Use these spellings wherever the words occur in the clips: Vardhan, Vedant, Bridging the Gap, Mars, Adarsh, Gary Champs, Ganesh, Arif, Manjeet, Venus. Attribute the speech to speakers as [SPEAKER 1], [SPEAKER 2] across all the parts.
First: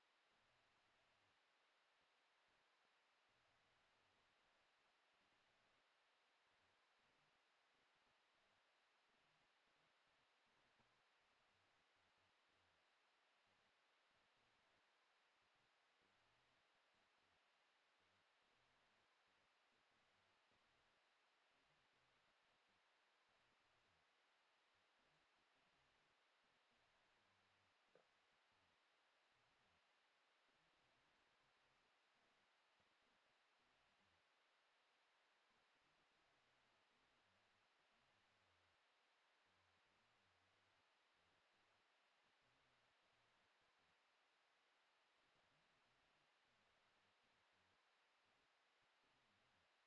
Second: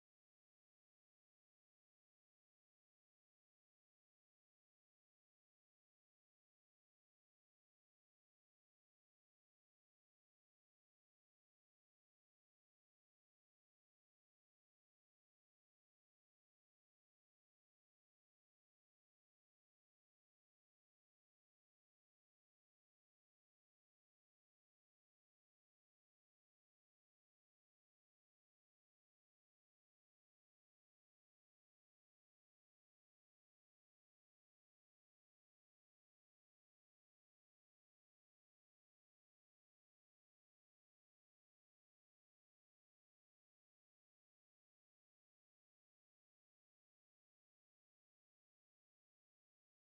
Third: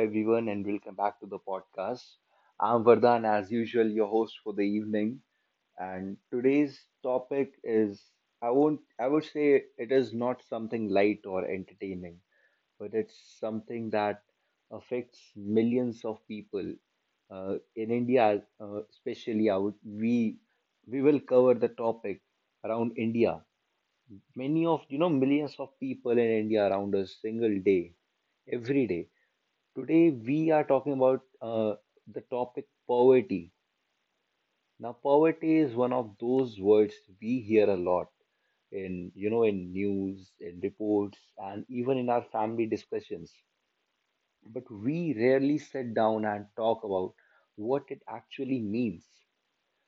[SPEAKER 1] everyone, and welcome back to the podcast. I'm Vardhan, as usual, your host for the evening. And today's topic is— I won't, I would say it is not something light or entertaining, but it's something that affects millions of people. In India, especially, we will cover the topic around India. Many of you know millions of people in India around us single day, every day. Today, we are talking about the topic poverty. Now, poverty is one of those words we hear a lot in, you know, in news, in reports, and even in our family discussions. But we rarely sit down and talk about what it actually means,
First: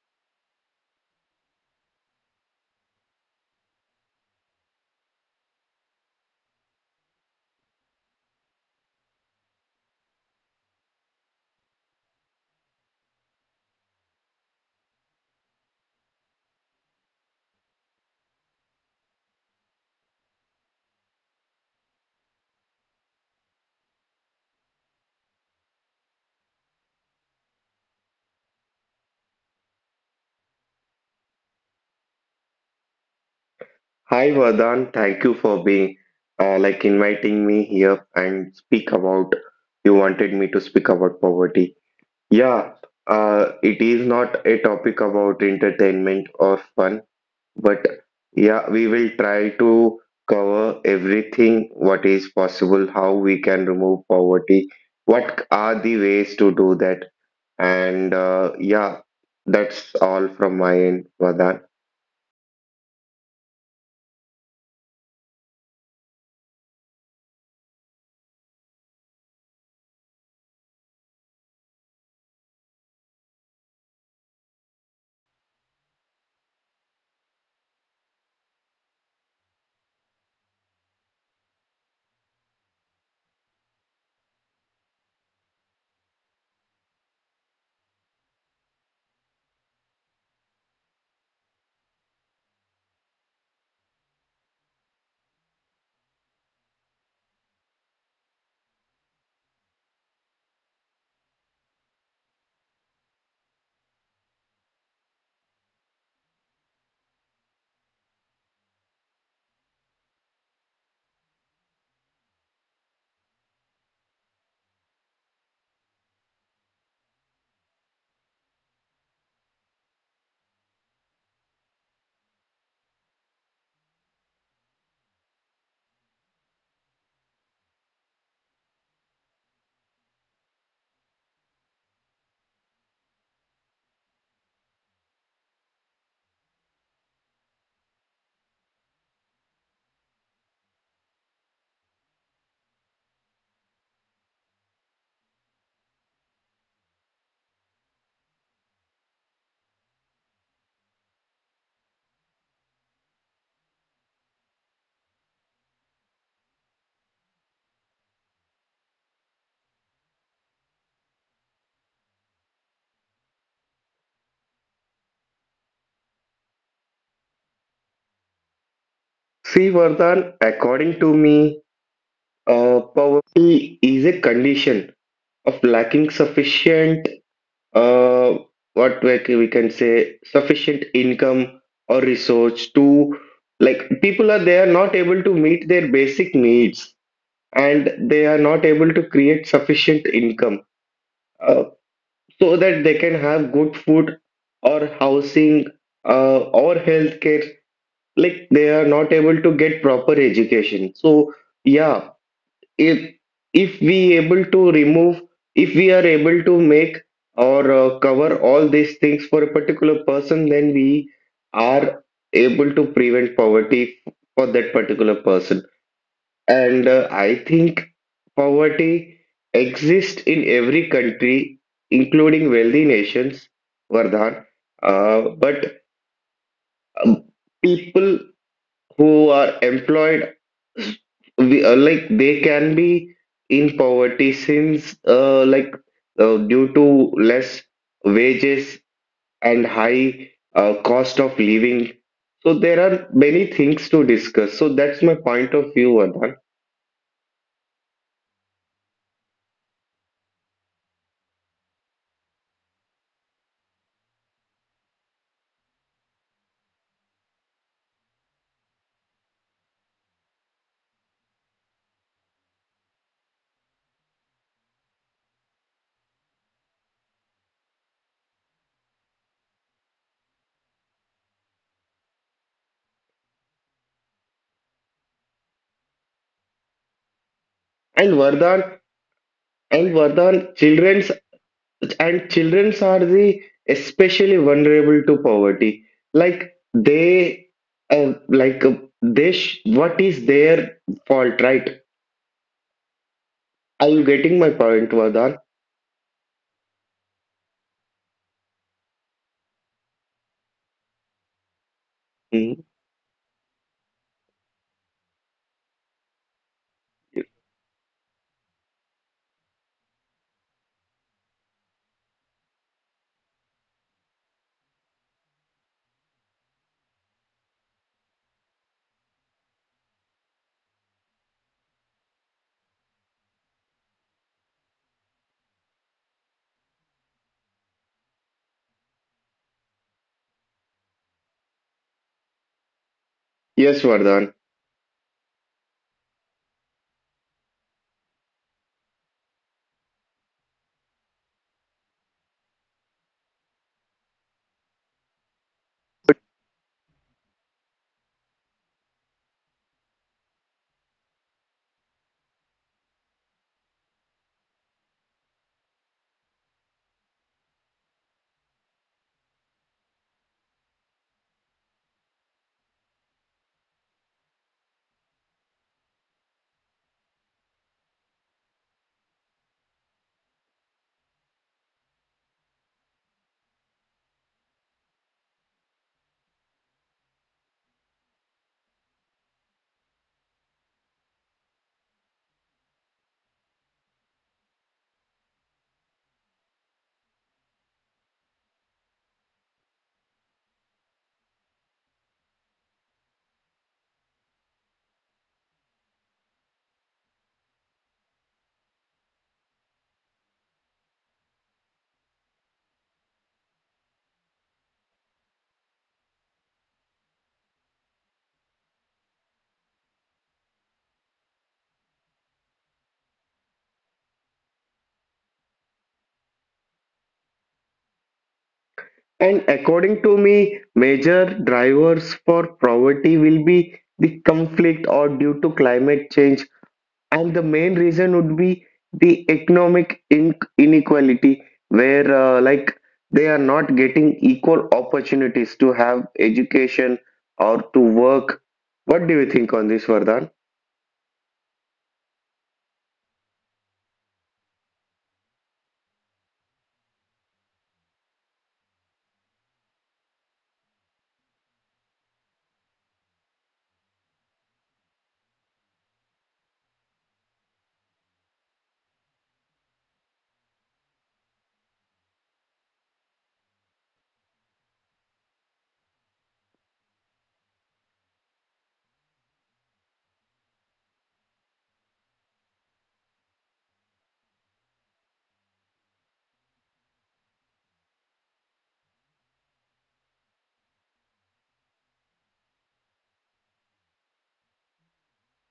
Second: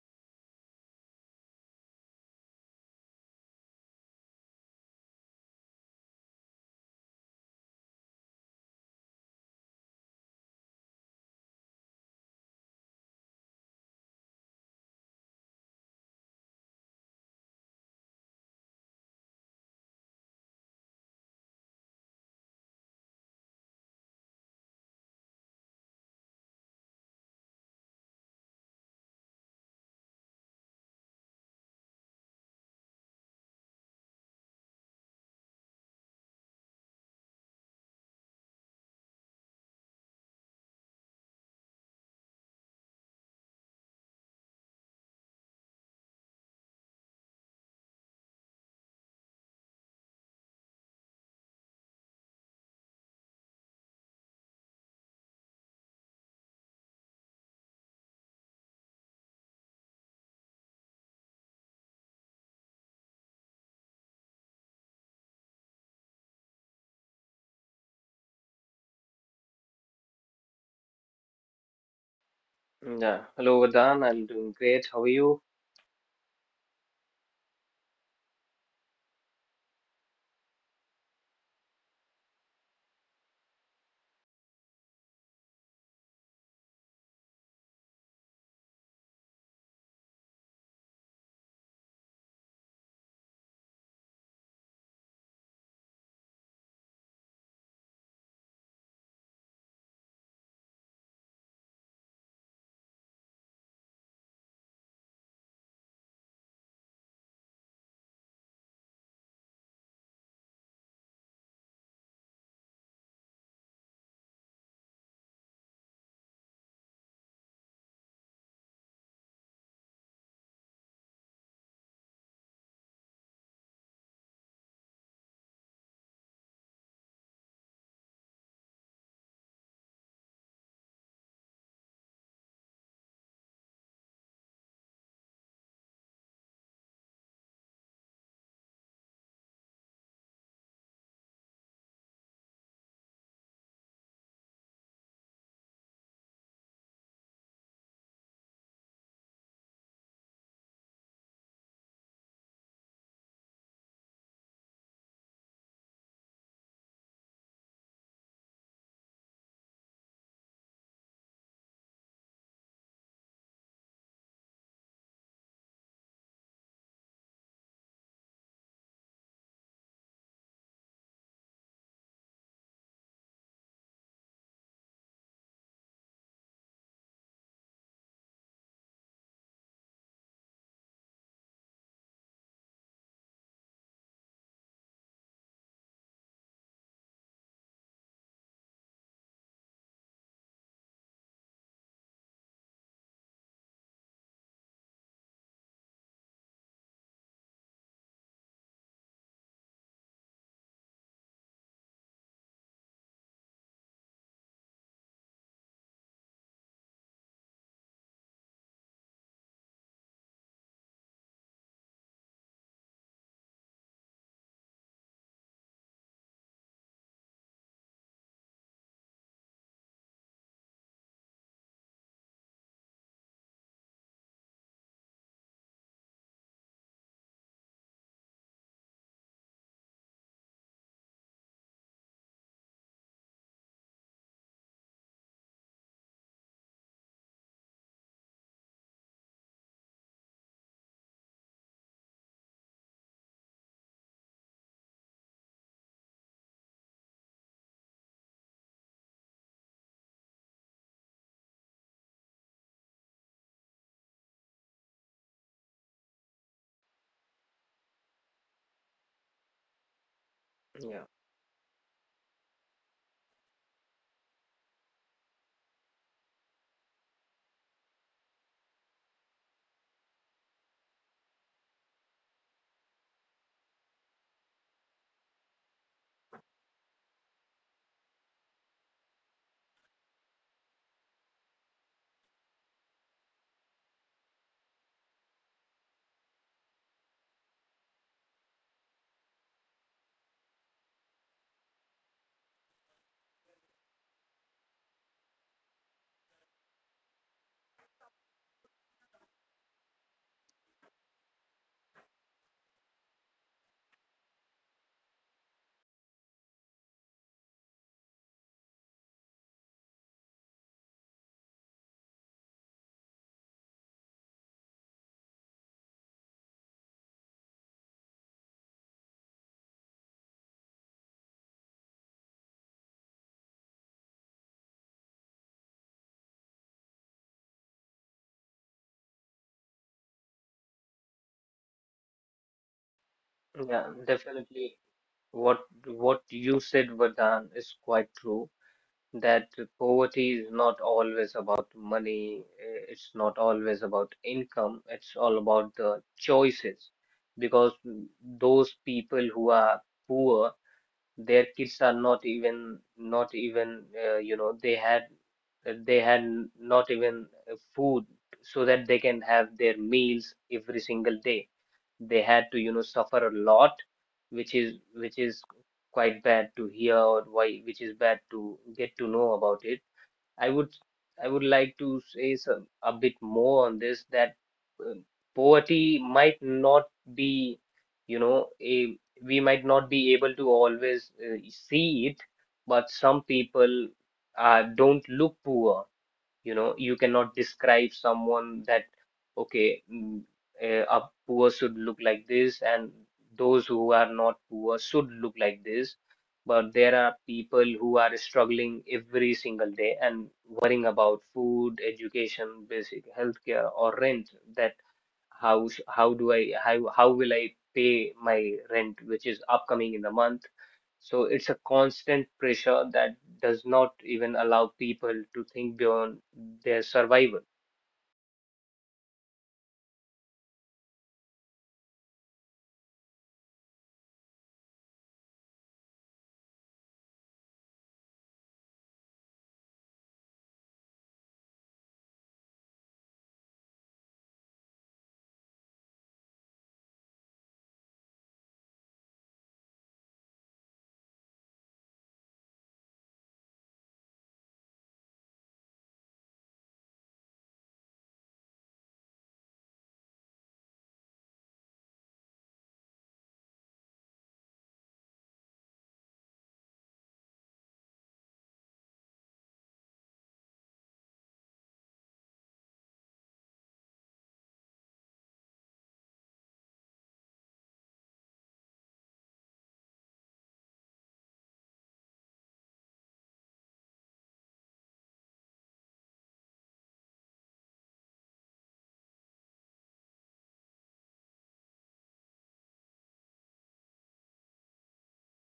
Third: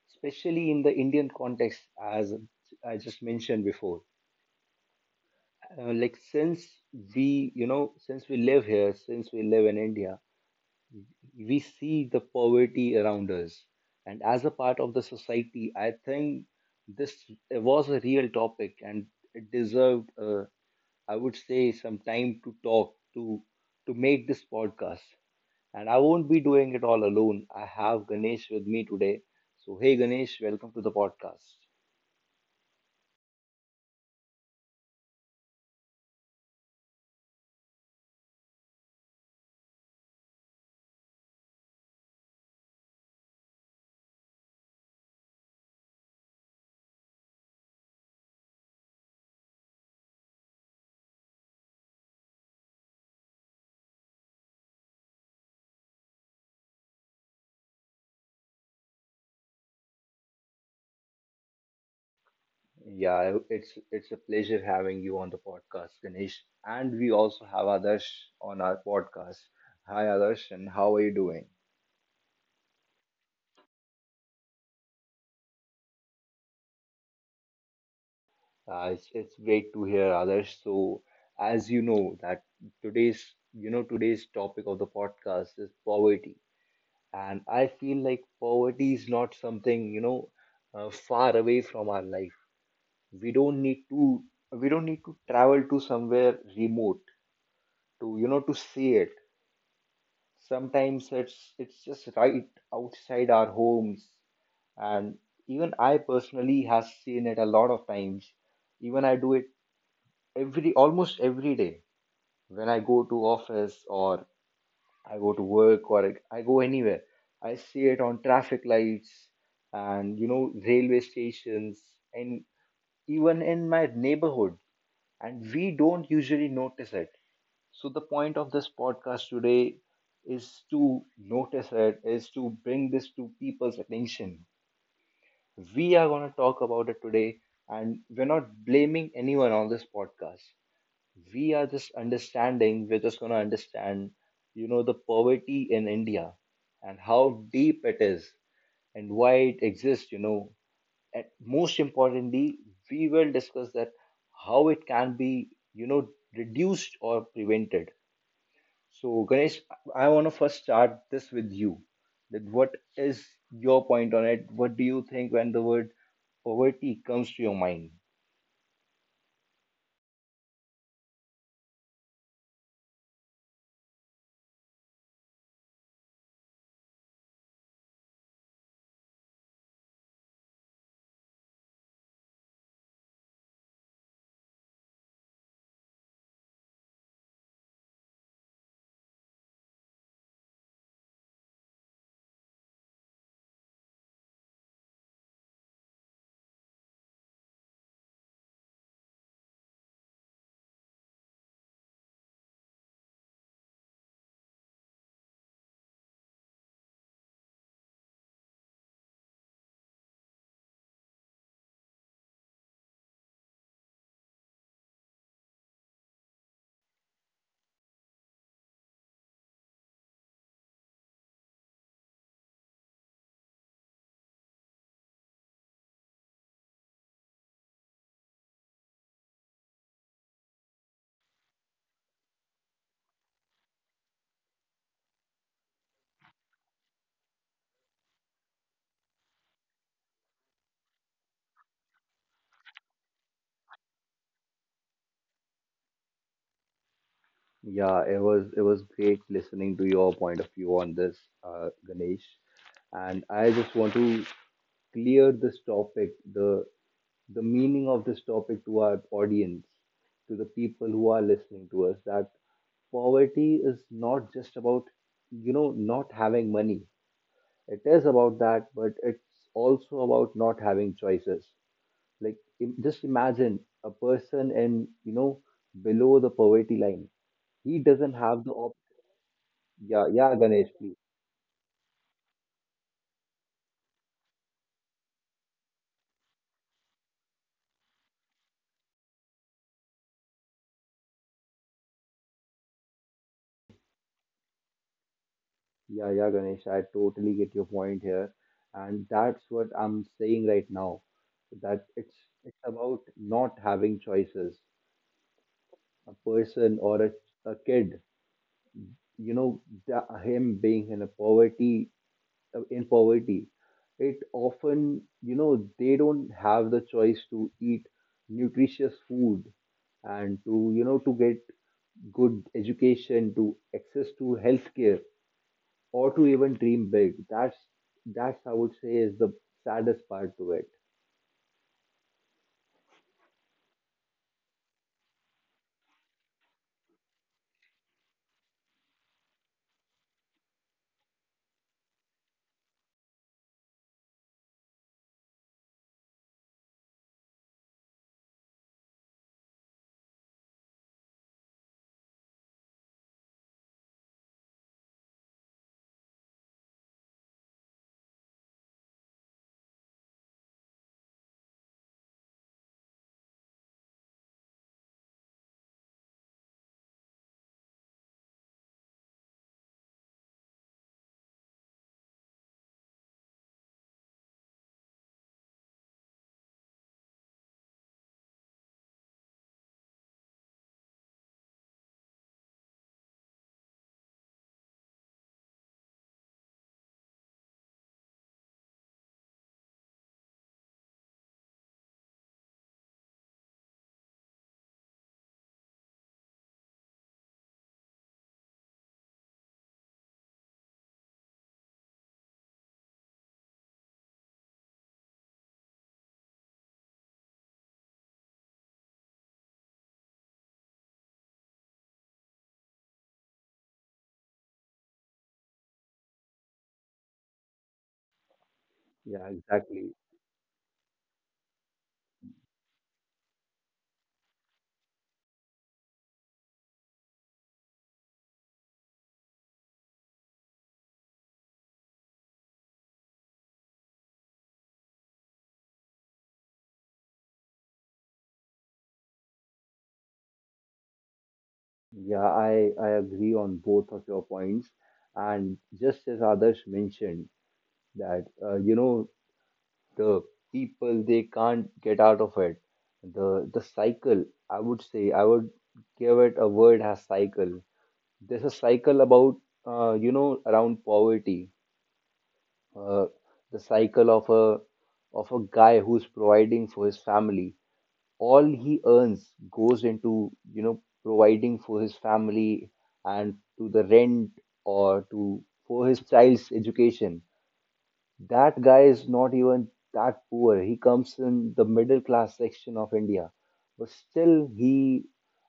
[SPEAKER 1] especially in the Indian context, as I just mentioned before. Like since since we live here, since we live in India, we see the poverty around us. And as a part of the society, I think this was a real topic and it deserved, I would say, some time to talk to— to make this podcast. And I won't be doing it all alone. I have Ganesh with me today. So hey Ganesh, welcome to the podcast.
[SPEAKER 2] Hi Vardhan, thank you for being like inviting me here and speak about you wanted me to speak about poverty. Yeah, it is not a topic about entertainment or fun, but yeah, we will try to cover everything what is possible, how we can remove poverty, what are the ways to do that, and yeah, that's all from my end, Vardhan.
[SPEAKER 1] Yeah, it's a pleasure having you on the podcast, Ganesh. And we also have Adarsh on our podcast. Hi Adarsh, and how are you doing?
[SPEAKER 3] Yeah, hello Vardhan. I'm doing great. How are you?
[SPEAKER 1] It's great to hear others. So, as you know, that today's you know today's topic of the podcast is poverty, and I feel like poverty is not something, far away from our life. We don't need to— we don't need to travel to somewhere remote to, you know, to see it. Sometimes it's just right outside our homes, and even I personally has seen it a lot of times. Even I do it every— almost every day, when I go to office or I go to work or I go anywhere, I see it on traffic lights and you know railway stations and even in my neighborhood. And we don't usually notice it. So the point of this podcast today is to notice it, is to bring this to people's attention. We are going to talk about it today, and we're not blaming anyone on this podcast. We're just going to understand, you know, the poverty in India and how deep it is and why it exists, you know, and most importantly, we will discuss that how it can be, you know, reduced or prevented. So Ganesh, I want to first start this with you, that what is your point on it? What do you think when the word poverty comes to your mind?
[SPEAKER 2] See, Vardhan, according to me. Poverty is a condition of lacking sufficient, uh, what we can say, sufficient income or resource to, like, people are they are not able to meet their basic needs and they are not able to create sufficient income uh, so that they can have good food or housing, uh, or healthcare. Like, they are not able to get proper education. So, yeah, if if we able to remove, if we are able to make or cover all these things for a particular person, then we are able to prevent poverty for that particular person. And I think poverty exists in every country, including wealthy nations, Vardhan. Uh, but um, people who are employed, we like they can be in poverty since due to less wages and high cost of living. So there are many things to discuss, so that's my point of view, Vardhan.
[SPEAKER 1] Yeah, it was great listening to your point of view on this, Ganesh. And I just want to clear this topic, the meaning of this topic to our audience, to the people
[SPEAKER 3] Yeah,
[SPEAKER 1] who are listening to us, that poverty is not just about, you know, not having money. It is about that, but it's also about not having choices. Like just imagine a person in, you know, below the poverty line, he
[SPEAKER 2] And
[SPEAKER 1] doesn't have
[SPEAKER 2] Vardhan,
[SPEAKER 1] the—
[SPEAKER 2] and
[SPEAKER 1] yeah,
[SPEAKER 2] vardhan
[SPEAKER 1] yeah, Ganesh, please.
[SPEAKER 2] children's, and children's are the especially vulnerable to poverty. Like they uh, like they sh- what is their fault, right? Are you getting my point, Vardhan?
[SPEAKER 1] Yeah, yeah, Ganesh, I totally get your point here. And that's what I'm saying right now. That it's— it's
[SPEAKER 2] Hmm.
[SPEAKER 1] about not having choices. A person or a kid, you know, him being in a poverty, in poverty, it often, you know, they don't have the choice to eat nutritious food and to, you know, to get good education, to access to healthcare, or to even dream big. That's— that's I would say is the saddest part to it.
[SPEAKER 2] Yes,
[SPEAKER 3] yeah,
[SPEAKER 2] Vardhan.
[SPEAKER 3] Definitely. What what you said, Vardhan, is quite true. That poverty is not always about money. It's not always about income. It's all about the choices, because those people who are poor. Their kids are not even, you know, not even food so that they can have their meals every single day. They had to, you know, suffer a lot, which is quite bad to hear, or why which is bad to get to know about it. I would like to say a bit more on this, that um, poverty might not be, you know, a we might not be able to always see it, but some people don't look poor. You know, you cannot describe someone that, okay, a poor should look like this, and those who are not poor should look like this. But there are people who are struggling every single day and worrying about food, education, basic healthcare, or rent. That how sh- how do I how will I pay my rent, which is upcoming in the month? So it's a constant pressure that does not even allow people to think beyond their survival.
[SPEAKER 1] Yeah,
[SPEAKER 2] And
[SPEAKER 1] exactly.
[SPEAKER 2] according to me, major drivers for poverty will be the conflict or due to climate change. And the main reason would be the economic in inequality, where, like, they are not getting equal opportunities to have education or to work. What do you think on this, Vardhan?
[SPEAKER 1] Yeah, I agree on both of your points, and just as others mentioned that you know the people they can't get out of it. The cycle, I would say, I would give it a word as cycle. There's a cycle about you know around poverty, uh, the cycle of a— of a guy who's providing for his family, all he earns goes into, you know, providing for his family and to the rent or to for his child's education. That guy is not even that poor, he comes in the middle class section of India, but still he,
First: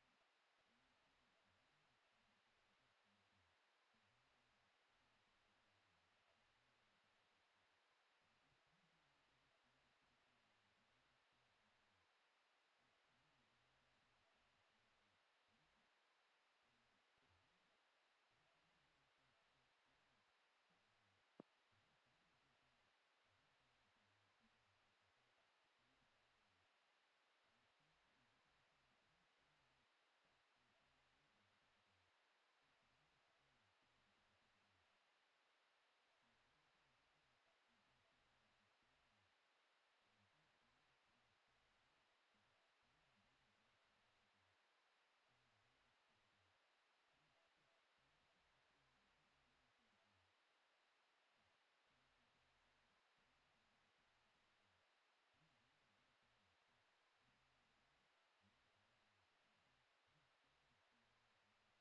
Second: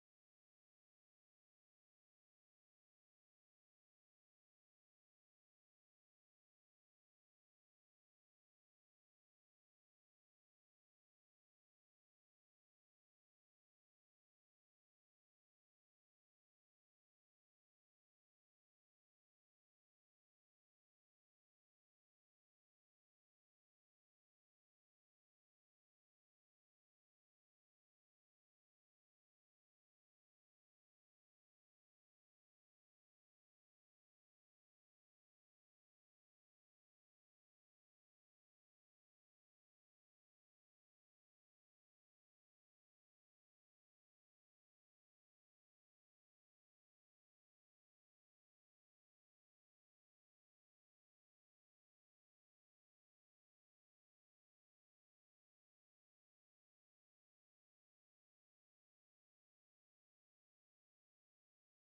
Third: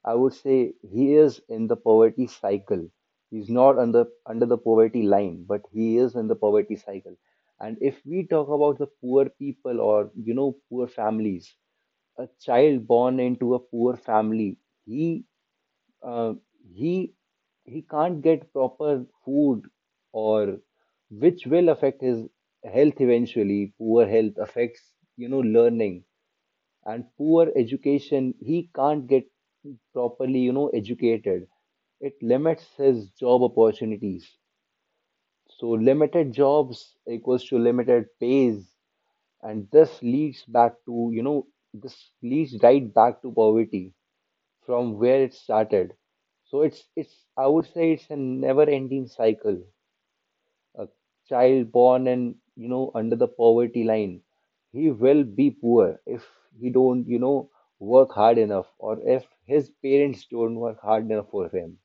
[SPEAKER 1] I would say, he is in the poverty cycle. He's not under the poverty line, but he is in the poverty cycle. And if we talk about the poor people, or you know, poor families, a child born into a poor family, he, uh, he he can't get proper food, or which will affect his health. Eventually poor health affects, you know, learning, and poor education— he can't get properly, you know, educated. It limits his job opportunities. So limited jobs equals to limited pays, and this leads back to, you know, this leads right back to poverty from where it started. So it's I would say it's a never-ending cycle. A child born and you know under the poverty line, he will be poor if he don't, you know, work hard enough, or if his parents don't work hard enough for him.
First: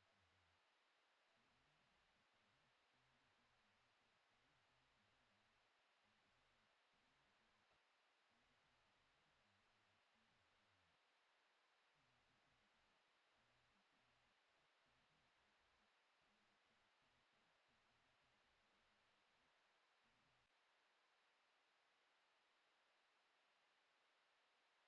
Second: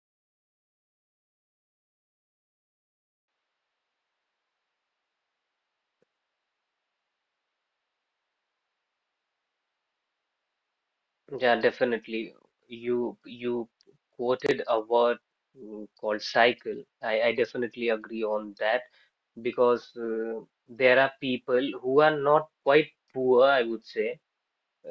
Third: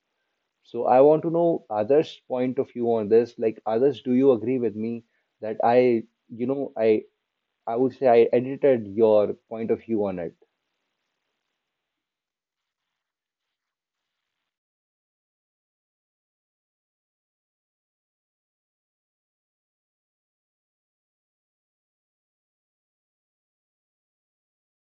[SPEAKER 1] So I want to know others' point of view on this. Like others, do you agree with me that I you know I would say I edited your point of view on it.
[SPEAKER 3] Yeah, definitely. You quoted a word, called cycle. I definitely agree on that because there are people who are not quite poor, I would say.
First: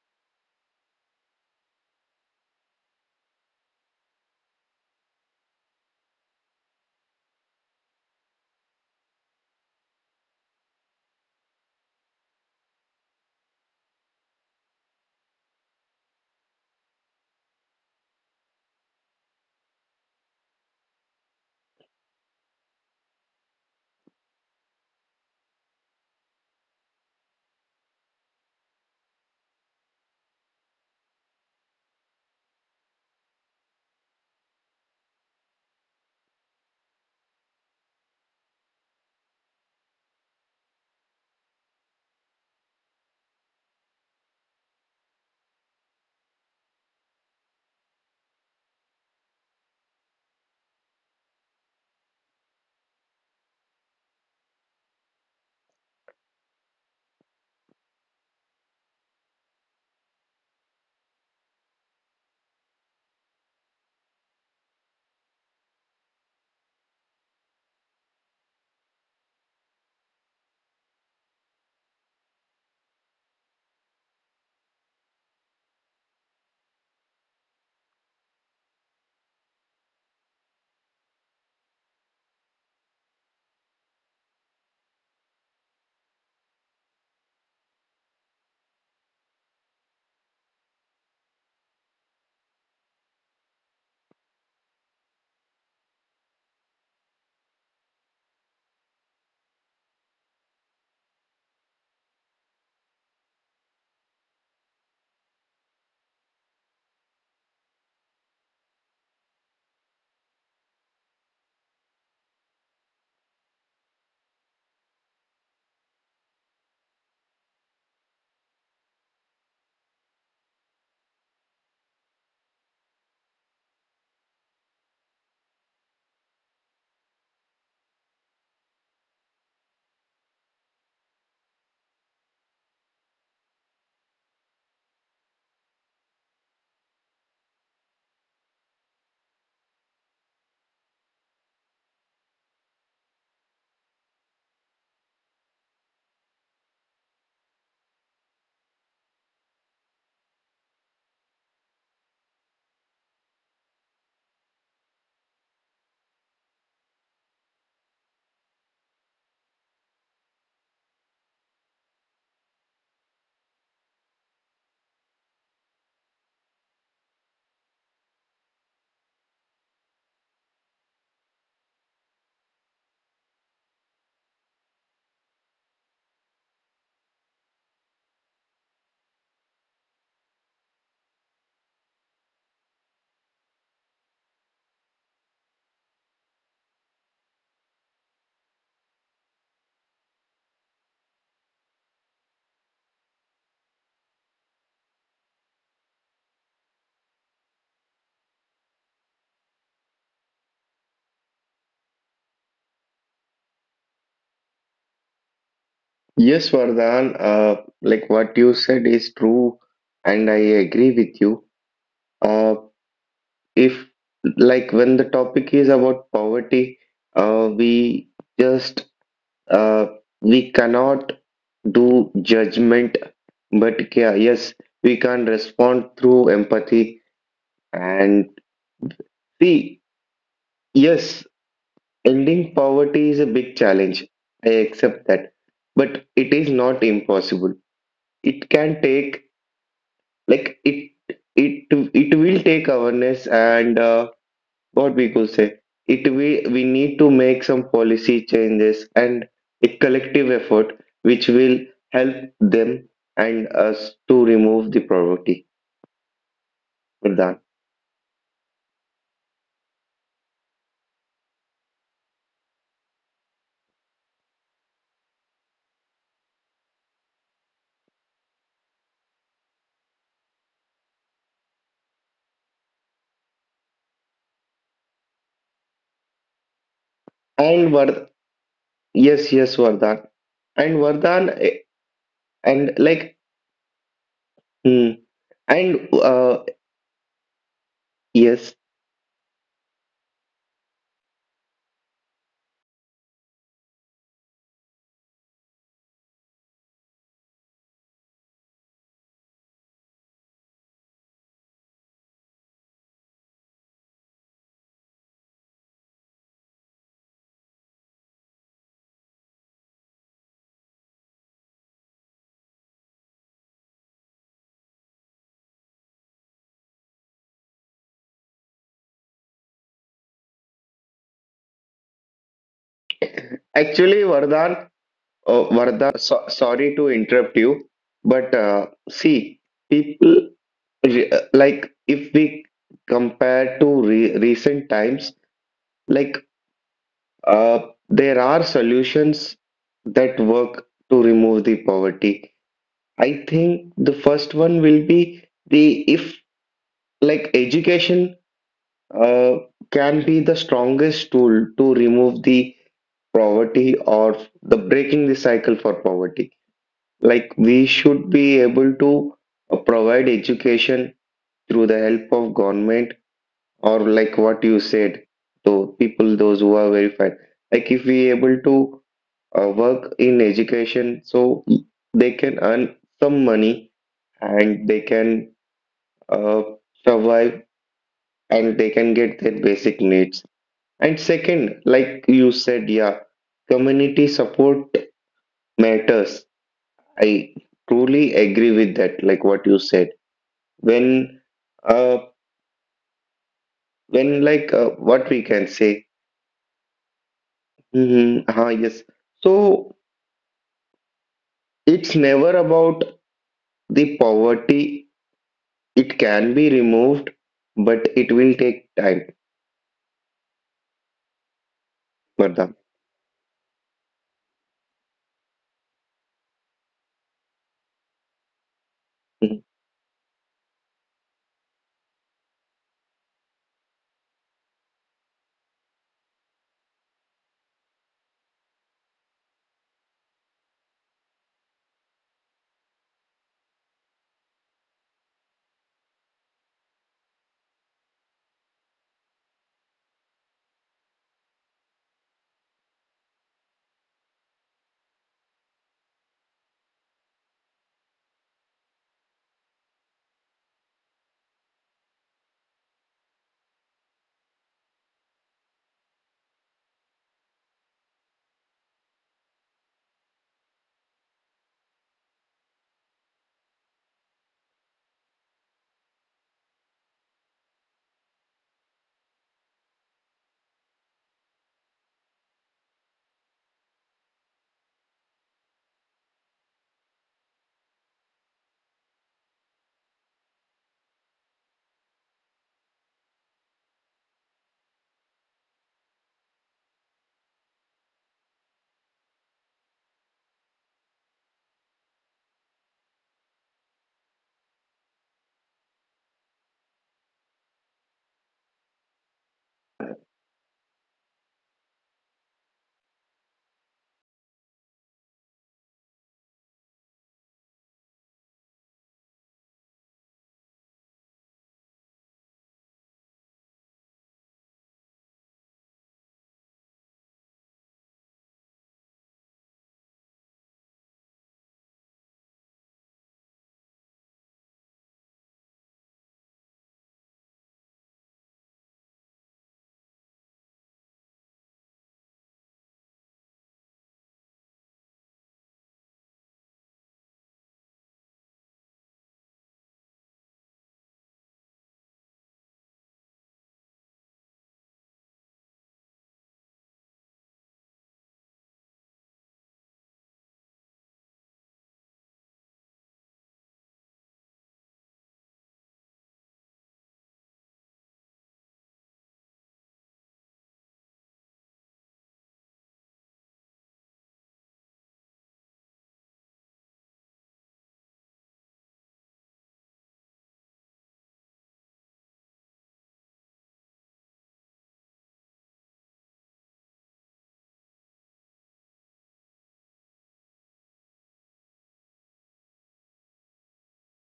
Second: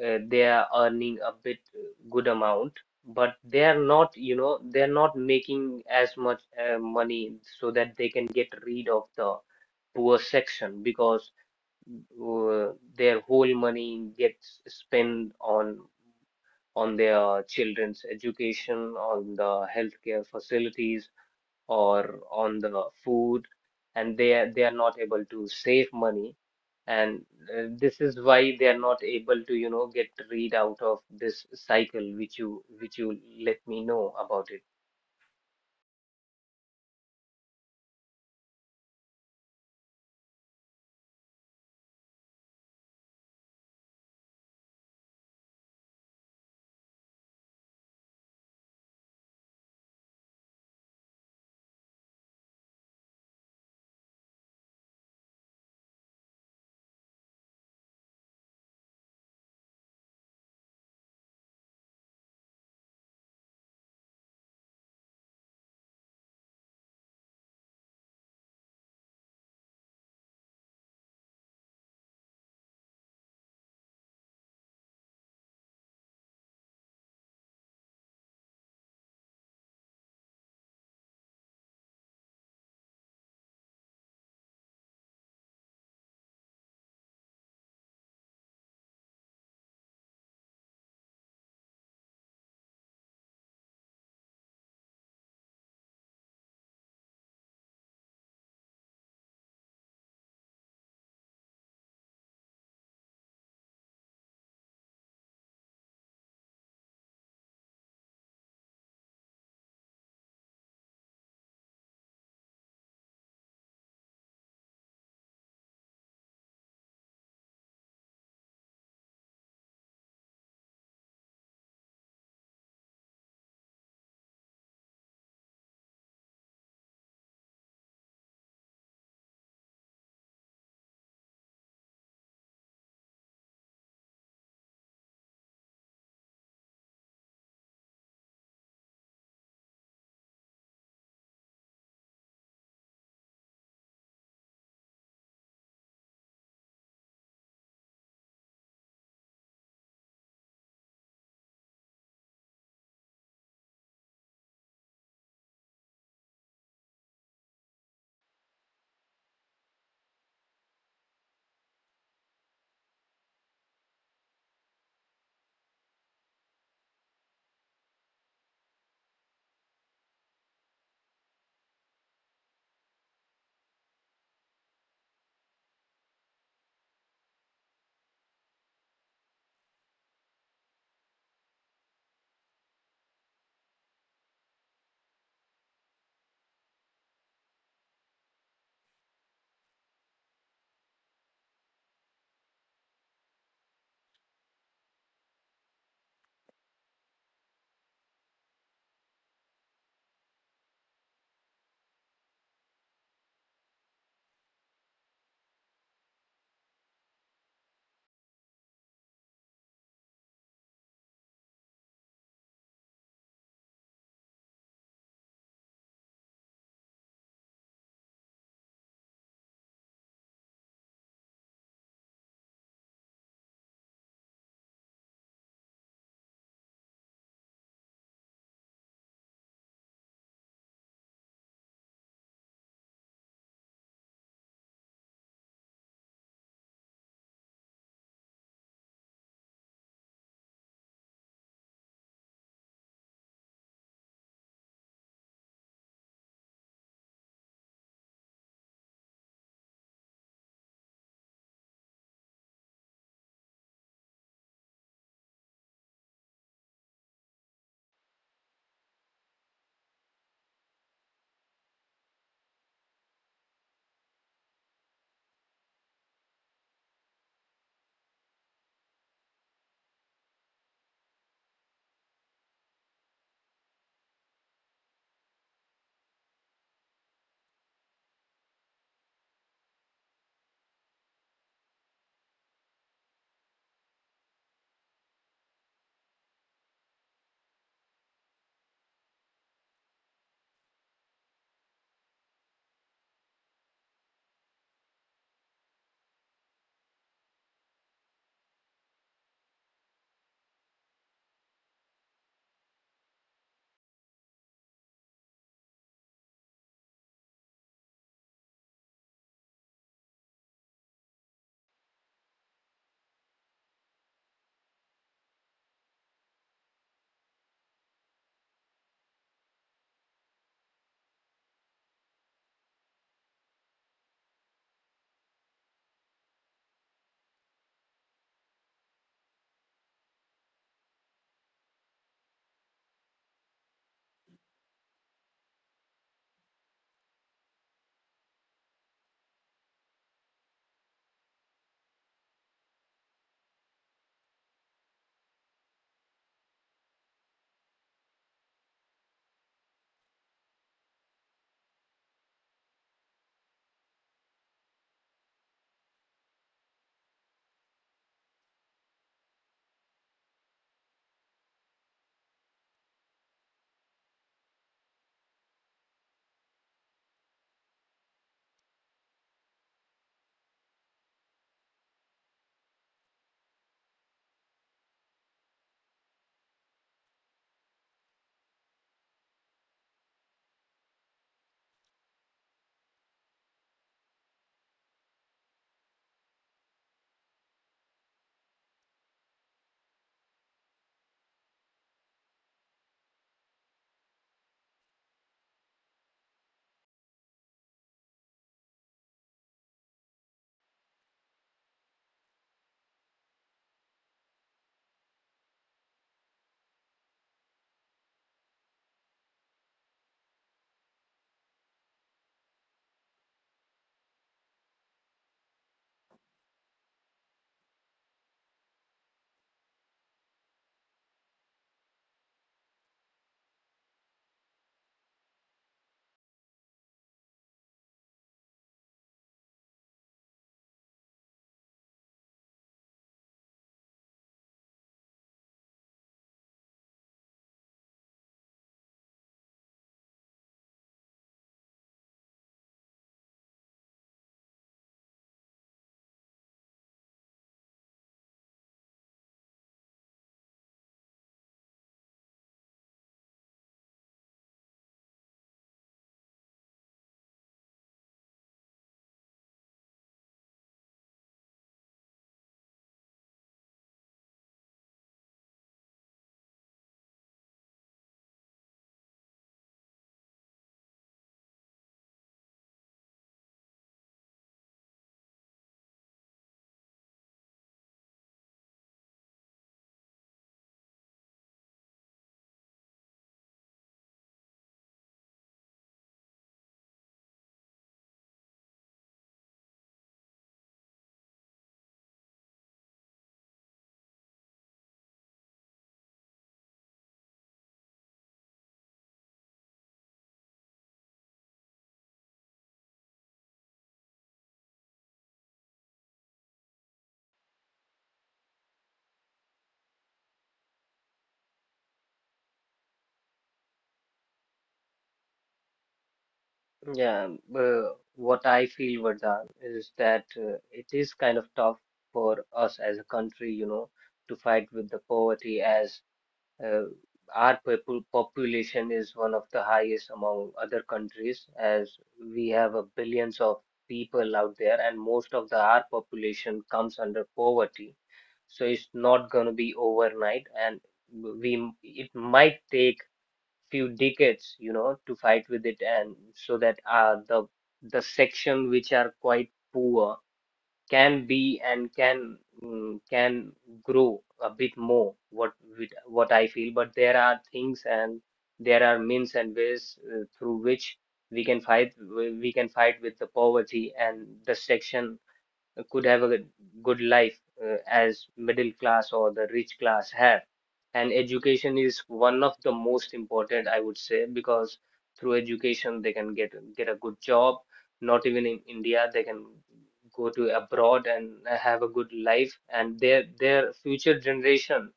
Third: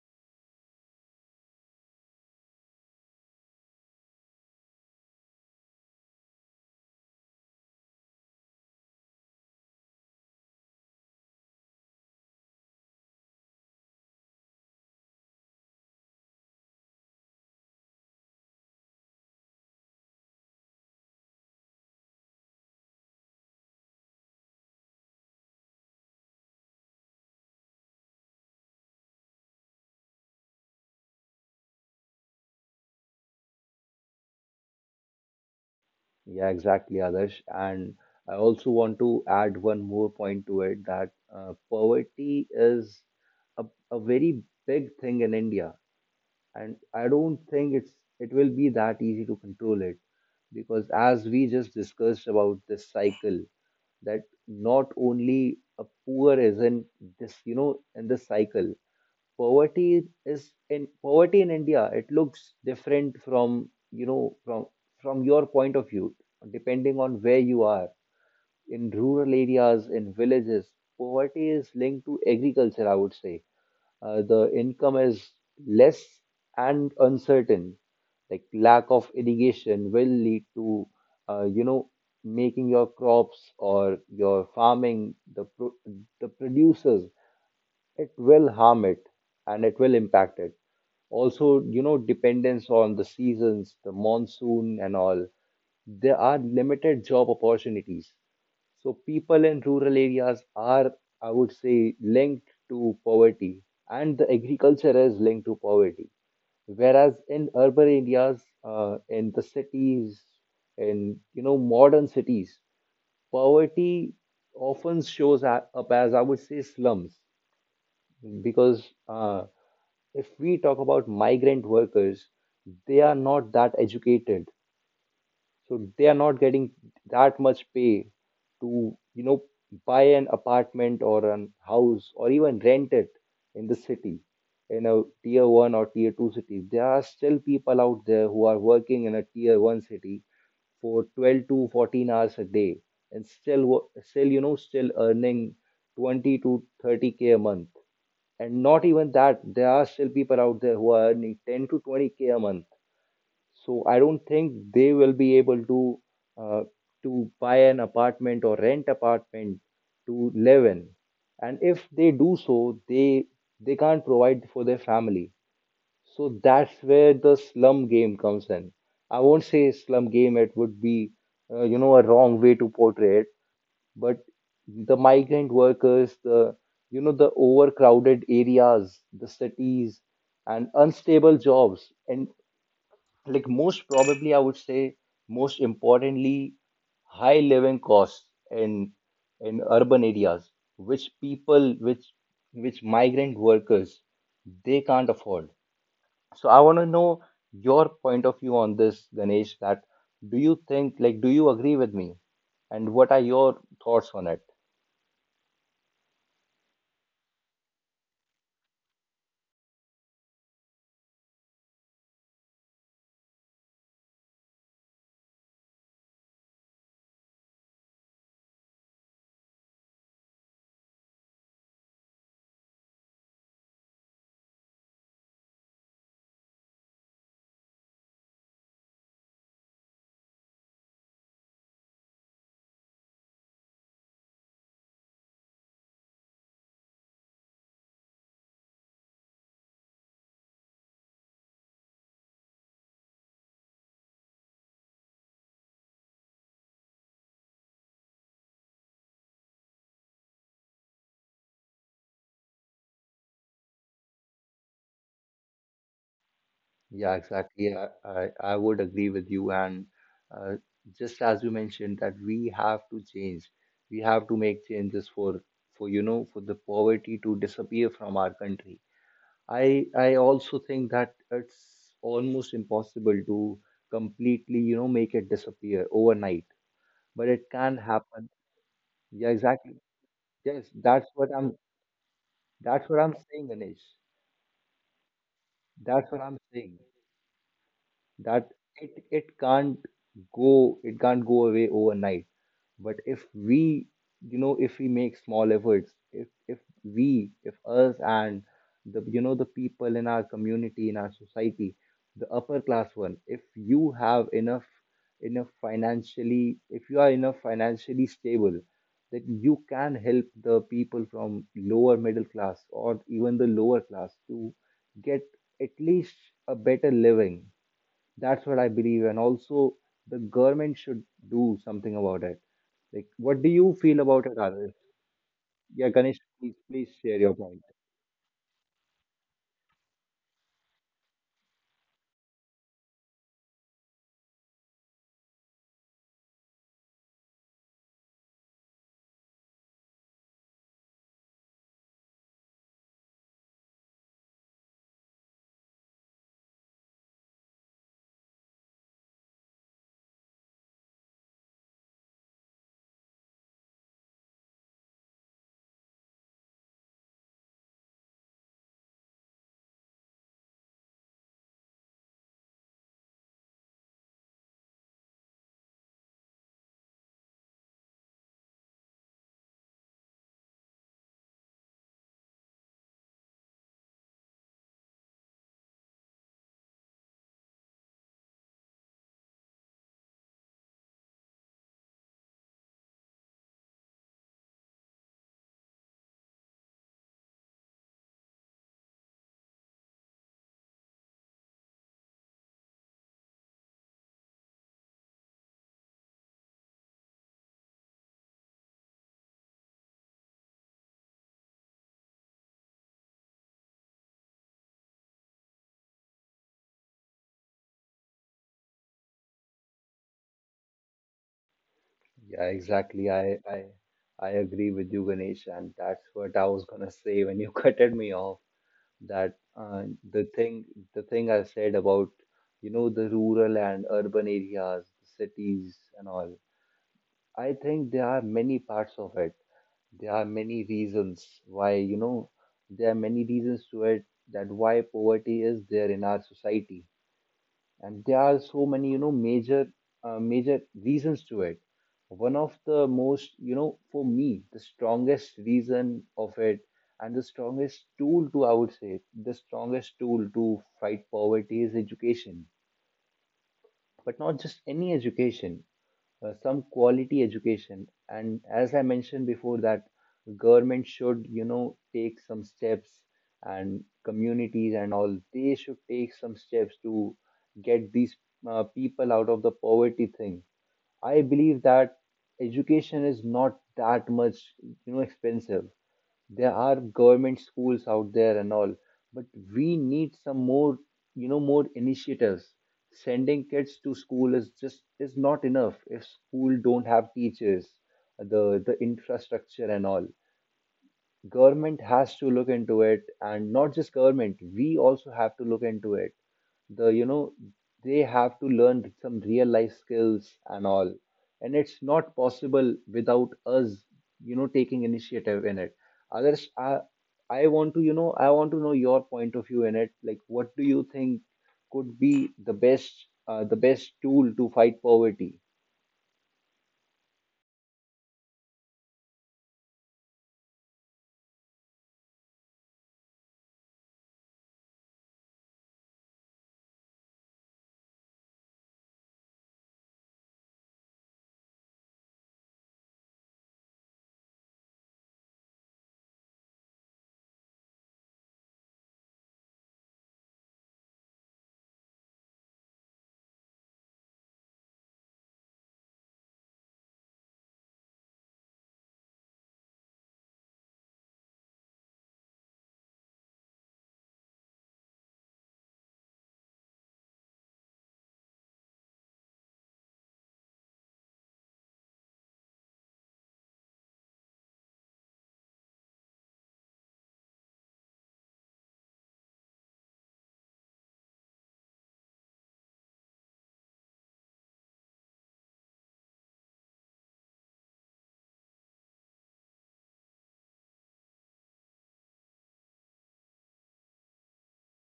[SPEAKER 3] They are earning a bit good amount, but they are not, you know, they're not making as much money so that they can get rid of the poor section, because uh, their whole money gets spent on their children's education, on the healthcare facilities, or on the food, and they are not able to save money, and this is why they are not able to, you know, get read out of this cycle which you let me know about it.
[SPEAKER 1] Yeah, exactly, Adarsh. And I also want to add one more point to it, that poverty is a, a very big thing in India, and I don't think it's— it will be that easy to control it, because as we just discussed about this cycle, that not only a poor is in this, you know, in this cycle. Poverty is in— poverty in India, it looks different from, from your point of view, depending on where you are. In rural areas, in villages, poverty is linked to agriculture, I would say. The income is less and uncertain. Like lack of irrigation will lead to, you know, making your crops or your farming, the producers, it will harm it and it will impact it. Also, you know, dependence on the seasons, the monsoon, and all, there are limited job opportunities. So people in rural areas are, I would say, linked to poverty, and the agriculture is linked to poverty. Whereas in urban areas, in the cities, in you know modern cities, poverty often shows up as, I would say, slums. Because if we talk about migrant workers, they are not that educated, so they are not getting that much pay to, you know, buy an apartment or an house or even rent it in the city, in a tier one or tier two city. There are still people out there who are working in a tier one city for 12 to 14 hours a day, and still still, you know, still earning 20 to 30k a month. And not even that, there are still people out there who are earning 10 to 20k a month. So I don't think they will be able to, uh, to buy an apartment or rent apartment to live in. And if they do so, they— they can't provide for their family. So that's where the slum game comes in. I won't say slum game, it would be, you know, a wrong way to portray it. But the migrant workers, the, you know, the overcrowded areas, the cities, and unstable jobs, and like most probably, I would say, most importantly, high living costs in— in urban areas, which people, which migrant workers, they can't afford. So I want to know your point of view on this, Ganesh, that— do you think, like, do you agree with me, and what are your thoughts on it?
[SPEAKER 2] Yes, Vardhan, like what you said is true, and I agree with you. Uh, if, like, when the topic is about poverty, uh, we just uh, we cannot do judgment, but yeah, yes, we can respond through empathy. And see, yes, ending poverty is a big challenge. I accept that, but it is not impossible. It can take, like it it will take awareness and, what we could say, it we need to make some policy changes and a collective effort which will help them and us to remove the poverty,
[SPEAKER 1] Yeah,
[SPEAKER 2] Vardhan.
[SPEAKER 1] exactly. I would agree with you. And uh, just as you mentioned that we have to change, we have to make changes for— for you know for the poverty to disappear from our country. I also think that it's almost impossible to completely, you know, make it disappear overnight, but it can
[SPEAKER 2] And
[SPEAKER 1] happen.
[SPEAKER 2] Vard
[SPEAKER 1] Yeah,
[SPEAKER 2] yes yes
[SPEAKER 1] exactly.
[SPEAKER 2] vardhan
[SPEAKER 1] Yes,
[SPEAKER 2] and vardhan eh,
[SPEAKER 1] that's
[SPEAKER 2] and
[SPEAKER 1] what I'm
[SPEAKER 2] like
[SPEAKER 1] saying, Ganesh.
[SPEAKER 2] hmm, and
[SPEAKER 1] That's what I'm saying. That
[SPEAKER 2] yes
[SPEAKER 1] it can't go— it can't go away overnight, but if we, you know, if we make small efforts, if— if we if us and the, you know, the people in our community, in our society, the upper class one, if you have enough— enough financially, if you are enough financially stable, that you can help the people from lower middle class or even the lower class to get at least a better living. That's what I believe, and also the government should do something about it. Like, what do you feel about it, Arif?
[SPEAKER 2] Actually, Vardhan,
[SPEAKER 1] Yeah, Ganesh, please, please
[SPEAKER 2] so,
[SPEAKER 1] share your
[SPEAKER 2] sorry
[SPEAKER 1] point.
[SPEAKER 2] to interrupt you, but see, people, like, if we compare to re recent times, like, uh, there are solutions that work to remove the poverty. I think the first one will be the if like education uh, can be the strongest tool to remove the poverty or the breaking the cycle for poverty. Like, we should be able to provide education through the help of government, or like what you said, to people those who are very fat. Like if we able to work in education, so they can earn some money and they can uh, survive and they can get their basic needs. And second, like you said, yeah, community support matters. I truly agree with that. Like what you said, when uh when like what we can say mm-hmm, uh-huh, yes. So it's never about the poverty. It can be removed, but it will take time,
[SPEAKER 1] Yeah, exactly.
[SPEAKER 2] Vardhan.
[SPEAKER 1] I agree with you, Ganesh, and that's what I was gonna say when you cutted me off. That
[SPEAKER 2] Mhm.
[SPEAKER 1] the thing, the thing I said about, the rural and urban areas, the cities and all. I think there are many parts of it. There are many reasons why, there are many reasons to it that why poverty is there in our society. And there are so many, major reasons to it. One of the most, for me, the strongest reason of it and the strongest tool to fight poverty is education, but not just any education, some quality education. And as I mentioned before, that government should, take some steps, and communities and all, they should take some steps to get these people out of the poverty thing. I believe that education is not that much, expensive. There are government schools out there and all, but we need some more, more initiatives. Sending kids to school is just is not enough if school don't have teachers, the infrastructure and all. Government has to look into it, and not just government, we also have to look into it. The, you know, they have to learn some real life skills and all. And it's not possible without us, taking initiative in it. Others, I, I want to, I want to know your point of view in it. Like, what do you think could be the best tool to fight poverty?
[SPEAKER 3] Yeah. uh, what I feel, Vardhan, is that it is kind of tough for us as a country, you know, to fight with the poverty. As Uh, our people population is one of the highest among other countries, as we have a billions of people out there, and most of the our population comes under poverty. So it's not going to be overnight, and we it might take few decades, you know, to fight with it, and so that the section which are quite poor can be and can grow a bit more, what with what I feel. But there are things and there are means and ways through which we can fight with the poverty, and destruction could have a good life as middle class or the rich class have. And education is one of the most important, I would say, because through education they can get a good job. Not even in India, they can go to abroad and have a good life, and their future generation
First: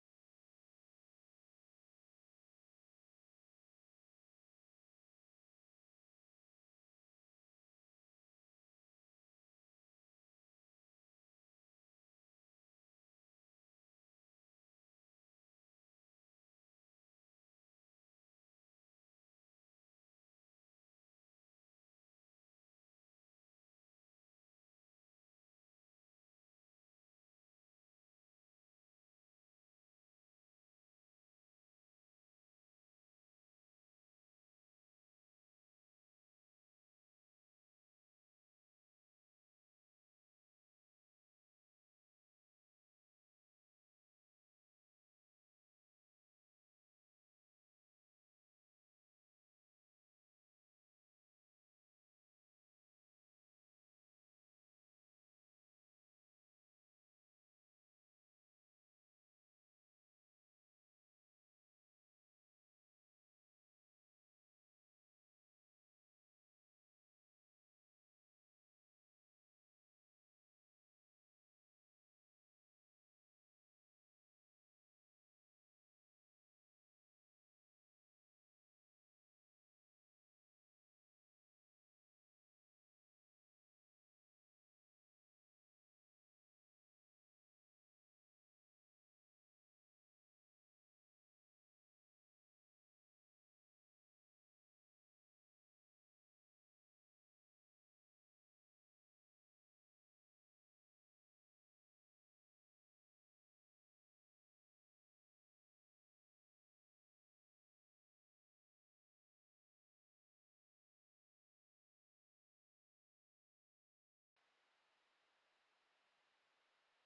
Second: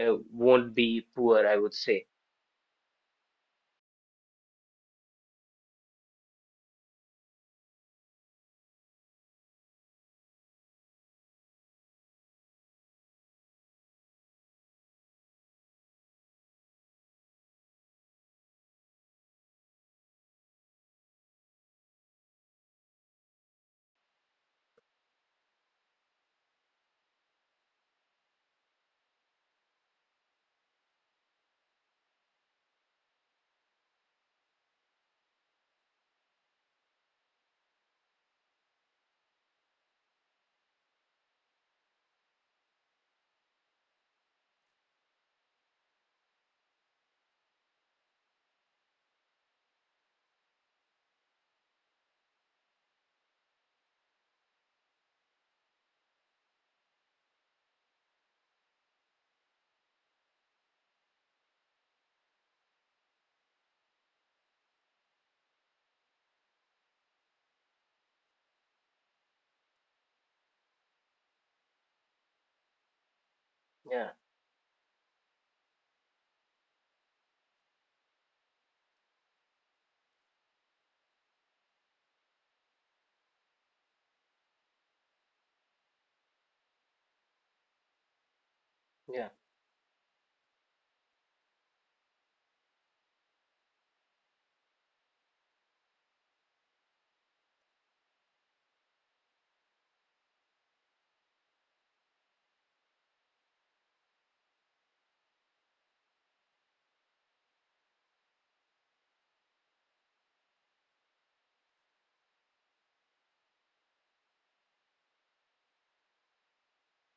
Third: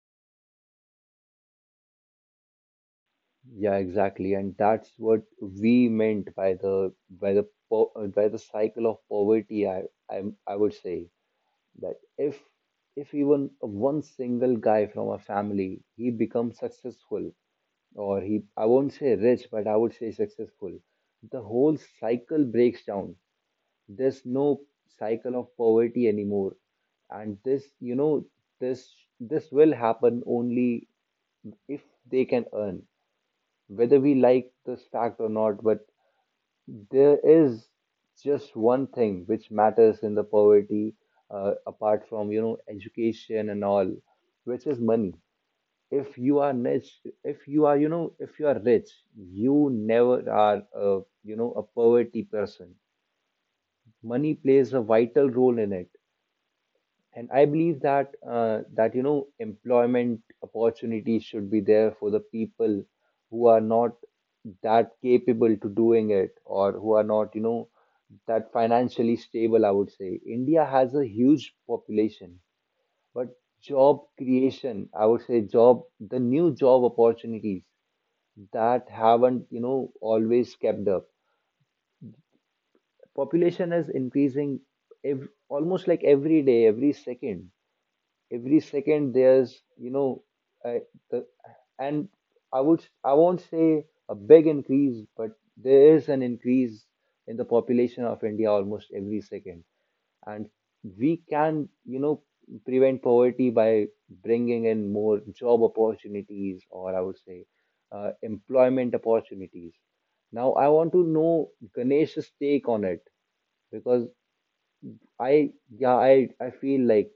[SPEAKER 3] won't be poor, I would say.
[SPEAKER 1] Yeah, exactly, and that's what we meant by the by the by the cycle of poverty. I would say that if even one single guy from a family he becomes successful, or he I won't say rich, but I would say successful, the whole cycle breaks down. There's no cycle of poverty anymore, and this this this will happen only if they can earn, whether we like this fact or not. But there is just one thing which matters in the poverty, apart from education and all, which is money. If you are rich, if you are if you are rich, you never are a a poverty person. Money plays a vital role in it. And I believe that employment opportunities should be there for the people who are not that capable to doing it, or who are not that financially stable. I would say India has a huge population, but job
[SPEAKER 3] Yeah,
[SPEAKER 1] creation, I would say job the new job opportunities that haven't always kept up. Population is increasing almost like every day, every second
[SPEAKER 3] yeah,
[SPEAKER 1] there's you know uh, the, and I won't say a big increase, but there is an increase in the population of India almost every second. And we can, prevent poverty by bringing in more job opportunities, or I would say employment opportunities. Now I want to know Ganesh's take on it, because I yeah I feel like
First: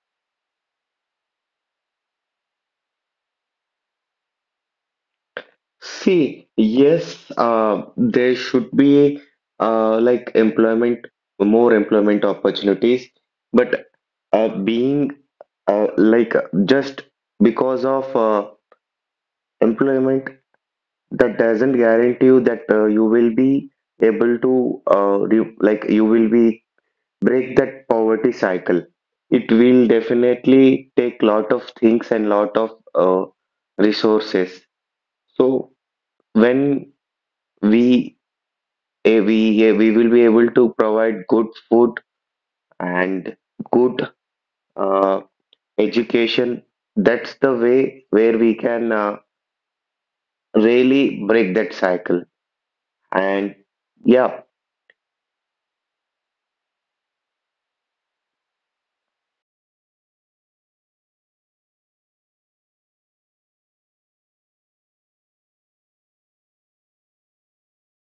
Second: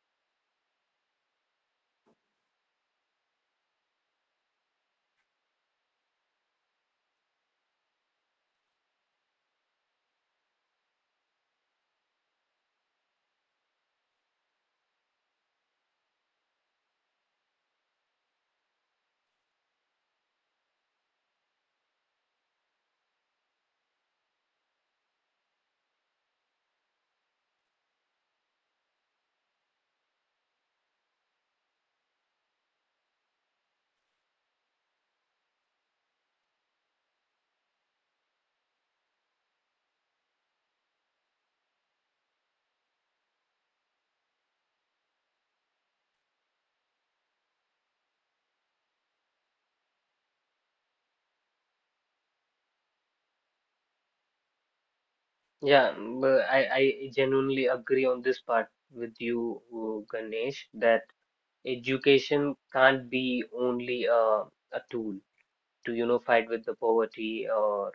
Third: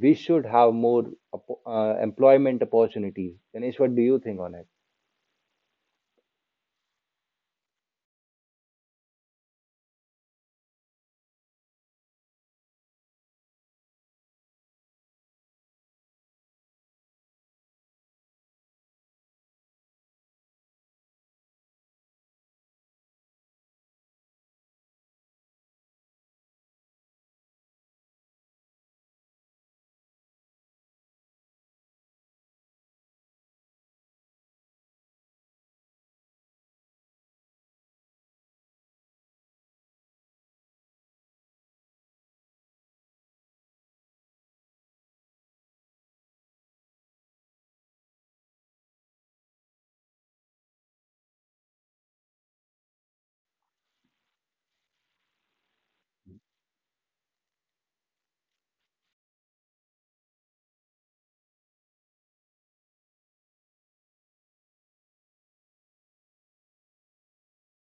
[SPEAKER 1] we should have more employment opportunities. Ganesh, what do you think on it?
[SPEAKER 2] See, yes, uh, there should be, like, employment, more employment opportunities, but being like just because of employment, that doesn't guarantee you that you will be able to re like you will be break that poverty cycle. It will definitely take lot of things and lot of resources. So when we we will be able to provide good food and good uh, education, that's the way where we can really break that cycle. And yeah,
[SPEAKER 3] yeah. But I genuinely agree on this part with you, Ganesh, that education can't be only a tool to, you know, fight with the poverty, or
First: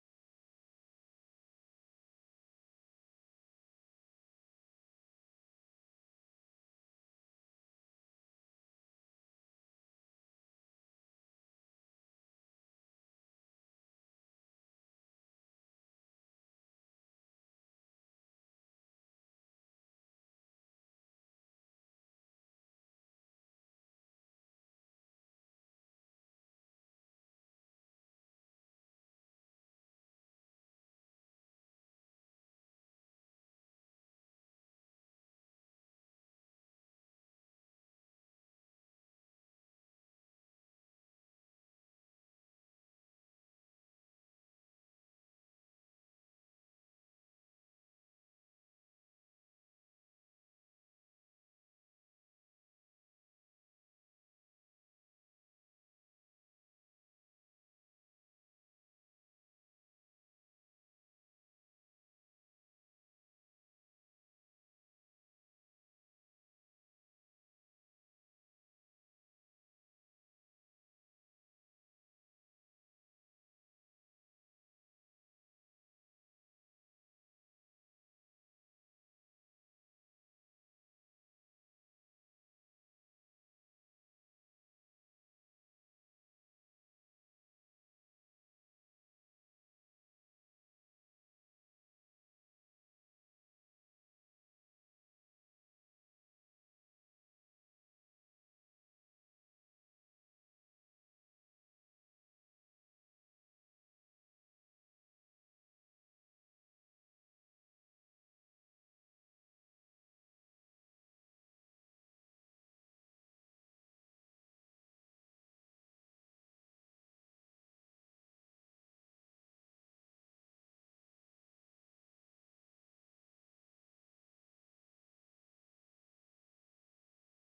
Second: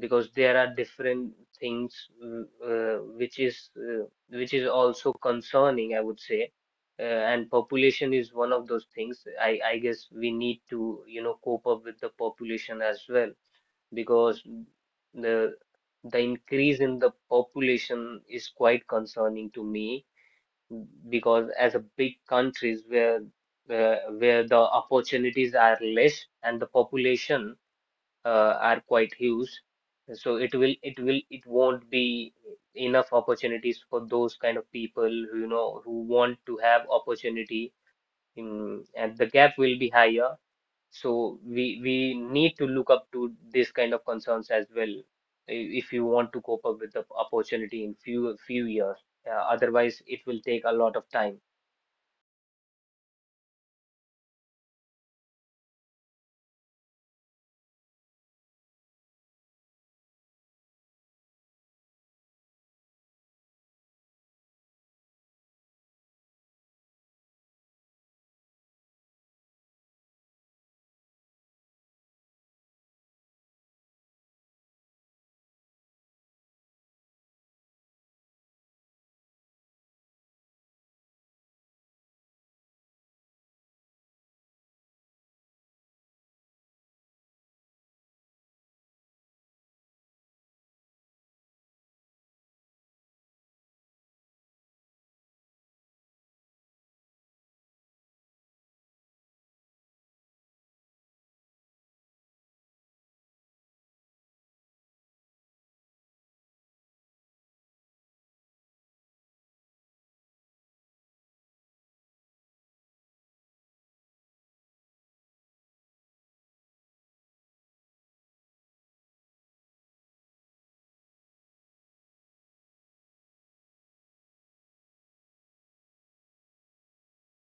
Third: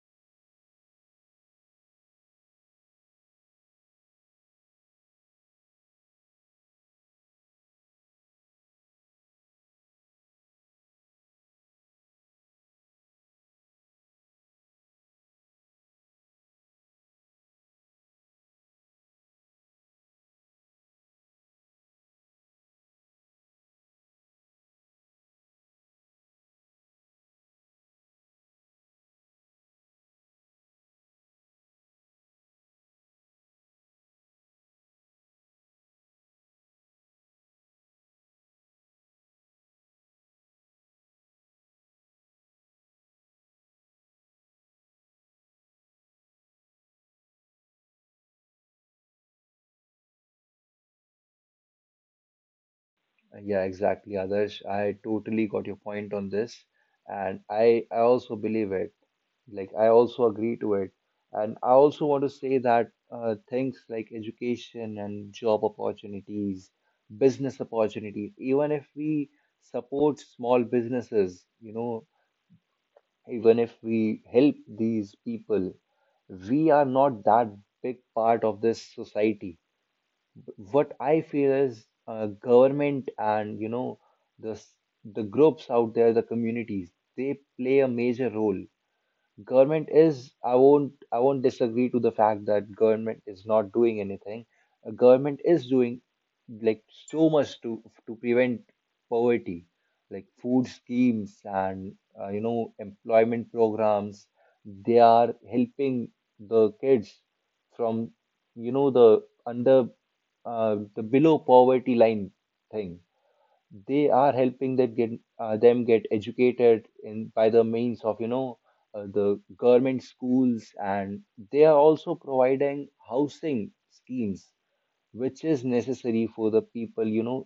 [SPEAKER 3] because there are different things, which is also concerning, I would say. And population is one of those things. I guess we need to, you know, cope up with the population as well, because the the increase in the population is quite concerning to me, because as a big countries where the opportunities are less and the population are quite huge, so it will it won't be enough opportunities for those kind of people who, you know, who want to have opportunity in, and the gap will be higher. So we need to look up to this kind of concerns as well, I- if you want to cope up with the opportunity in few years. Otherwise it will take a lot of time.
[SPEAKER 1] Yeah, exactly, Adarsh. I totally got your point on this, and I also believe it. Like, I also agree to it, and I also want to say that things like education and job opportunities, business opportunities, even if we support small businesses, even if we help these people, we are not that big part of this society. What I feel is government and the s- the groups out there, the communities, they play a major role. Government is, I won't disagree to the fact that government is not doing anything. Government is doing like so much to prevent poverty, like food schemes and employment programs. They are helping the kids from you know the under the below poverty line thing. They are helping them get educated in by the means of the government schools. And they are also providing housing schemes, which is necessary for the people,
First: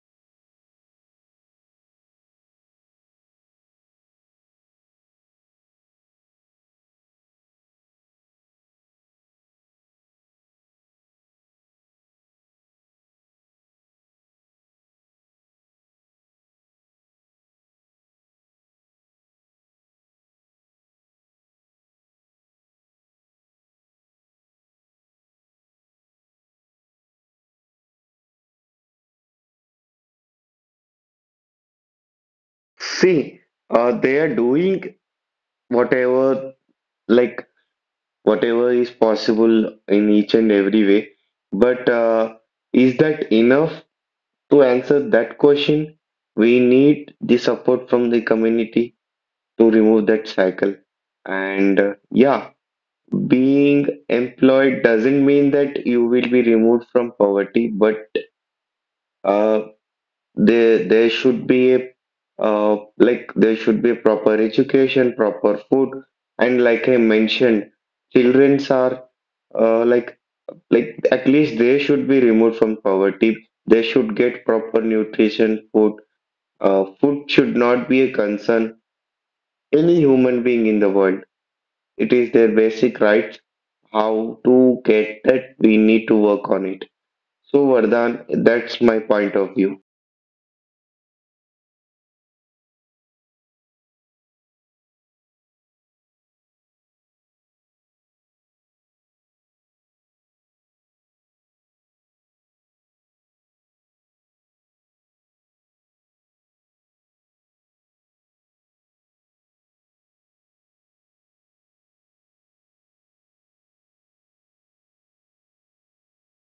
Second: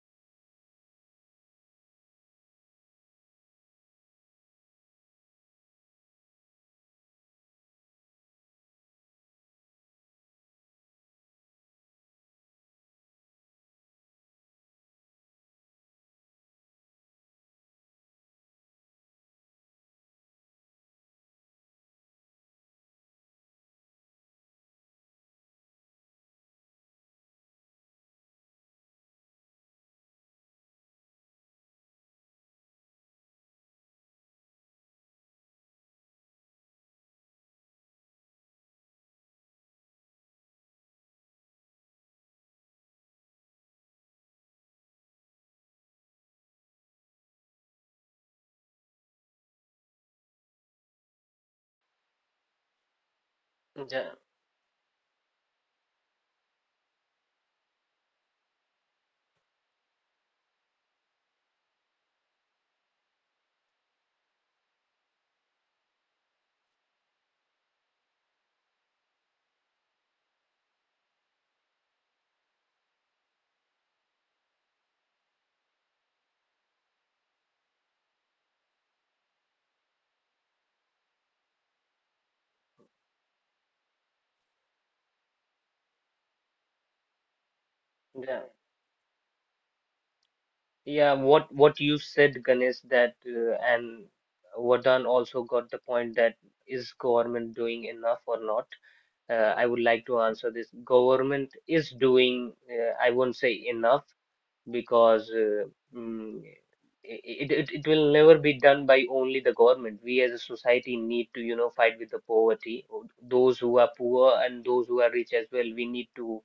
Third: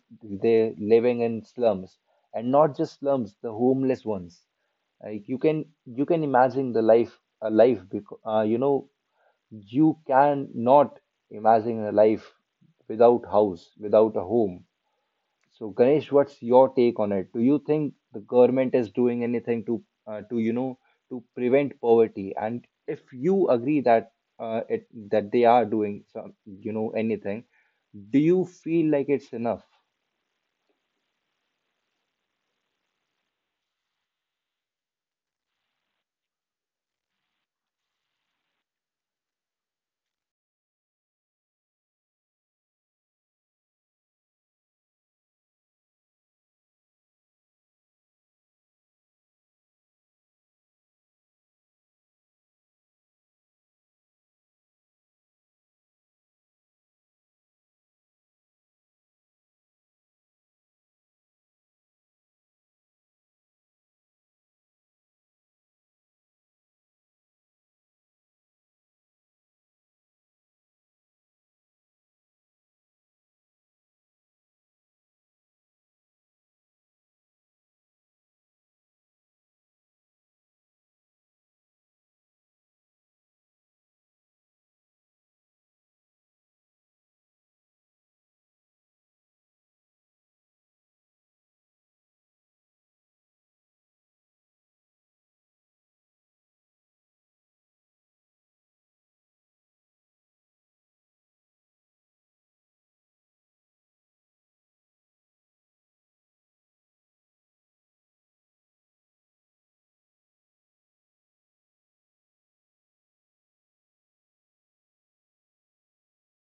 [SPEAKER 1] they're living in slums, and not just slums, the homeless ones. Like, you can imagine the life a life, because you can not imagine a life without house, without a home. So, Ganesh, what's your take on it? Do you think the government is doing anything to to prevent poverty? And if you agree that it that they are doing some, anything, do you feel like it's enough?
[SPEAKER 2] see, they are doing whatever, like whatever is possible in each and every way. But is that enough to answer that question? We need the support from the community to remove that cycle. And yeah, being
[SPEAKER 3] Yeah,
[SPEAKER 2] employed doesn't mean that you will be removed from poverty, but uh, there should be a, there should be a proper education, proper food, and like I mentioned, childrens are, uh, like like at least they should be removed from poverty. They should get proper nutrition, food. Food should not be a concern. Any human being in the world, it is their basic right. How to get that? We need to work on it. So Vardhan,
[SPEAKER 3] yeah,
[SPEAKER 2] that's my point of view.
[SPEAKER 3] yeah. What you said, Ganesh, that and Vardhan also got the point, that is government doing enough or not? I would like to answer this. Government is doing, I won't say enough, because mm, it will never be done by only the government. We as a society need to, you know, fight with the poverty. Those who are poor and those who are rich as well, we need to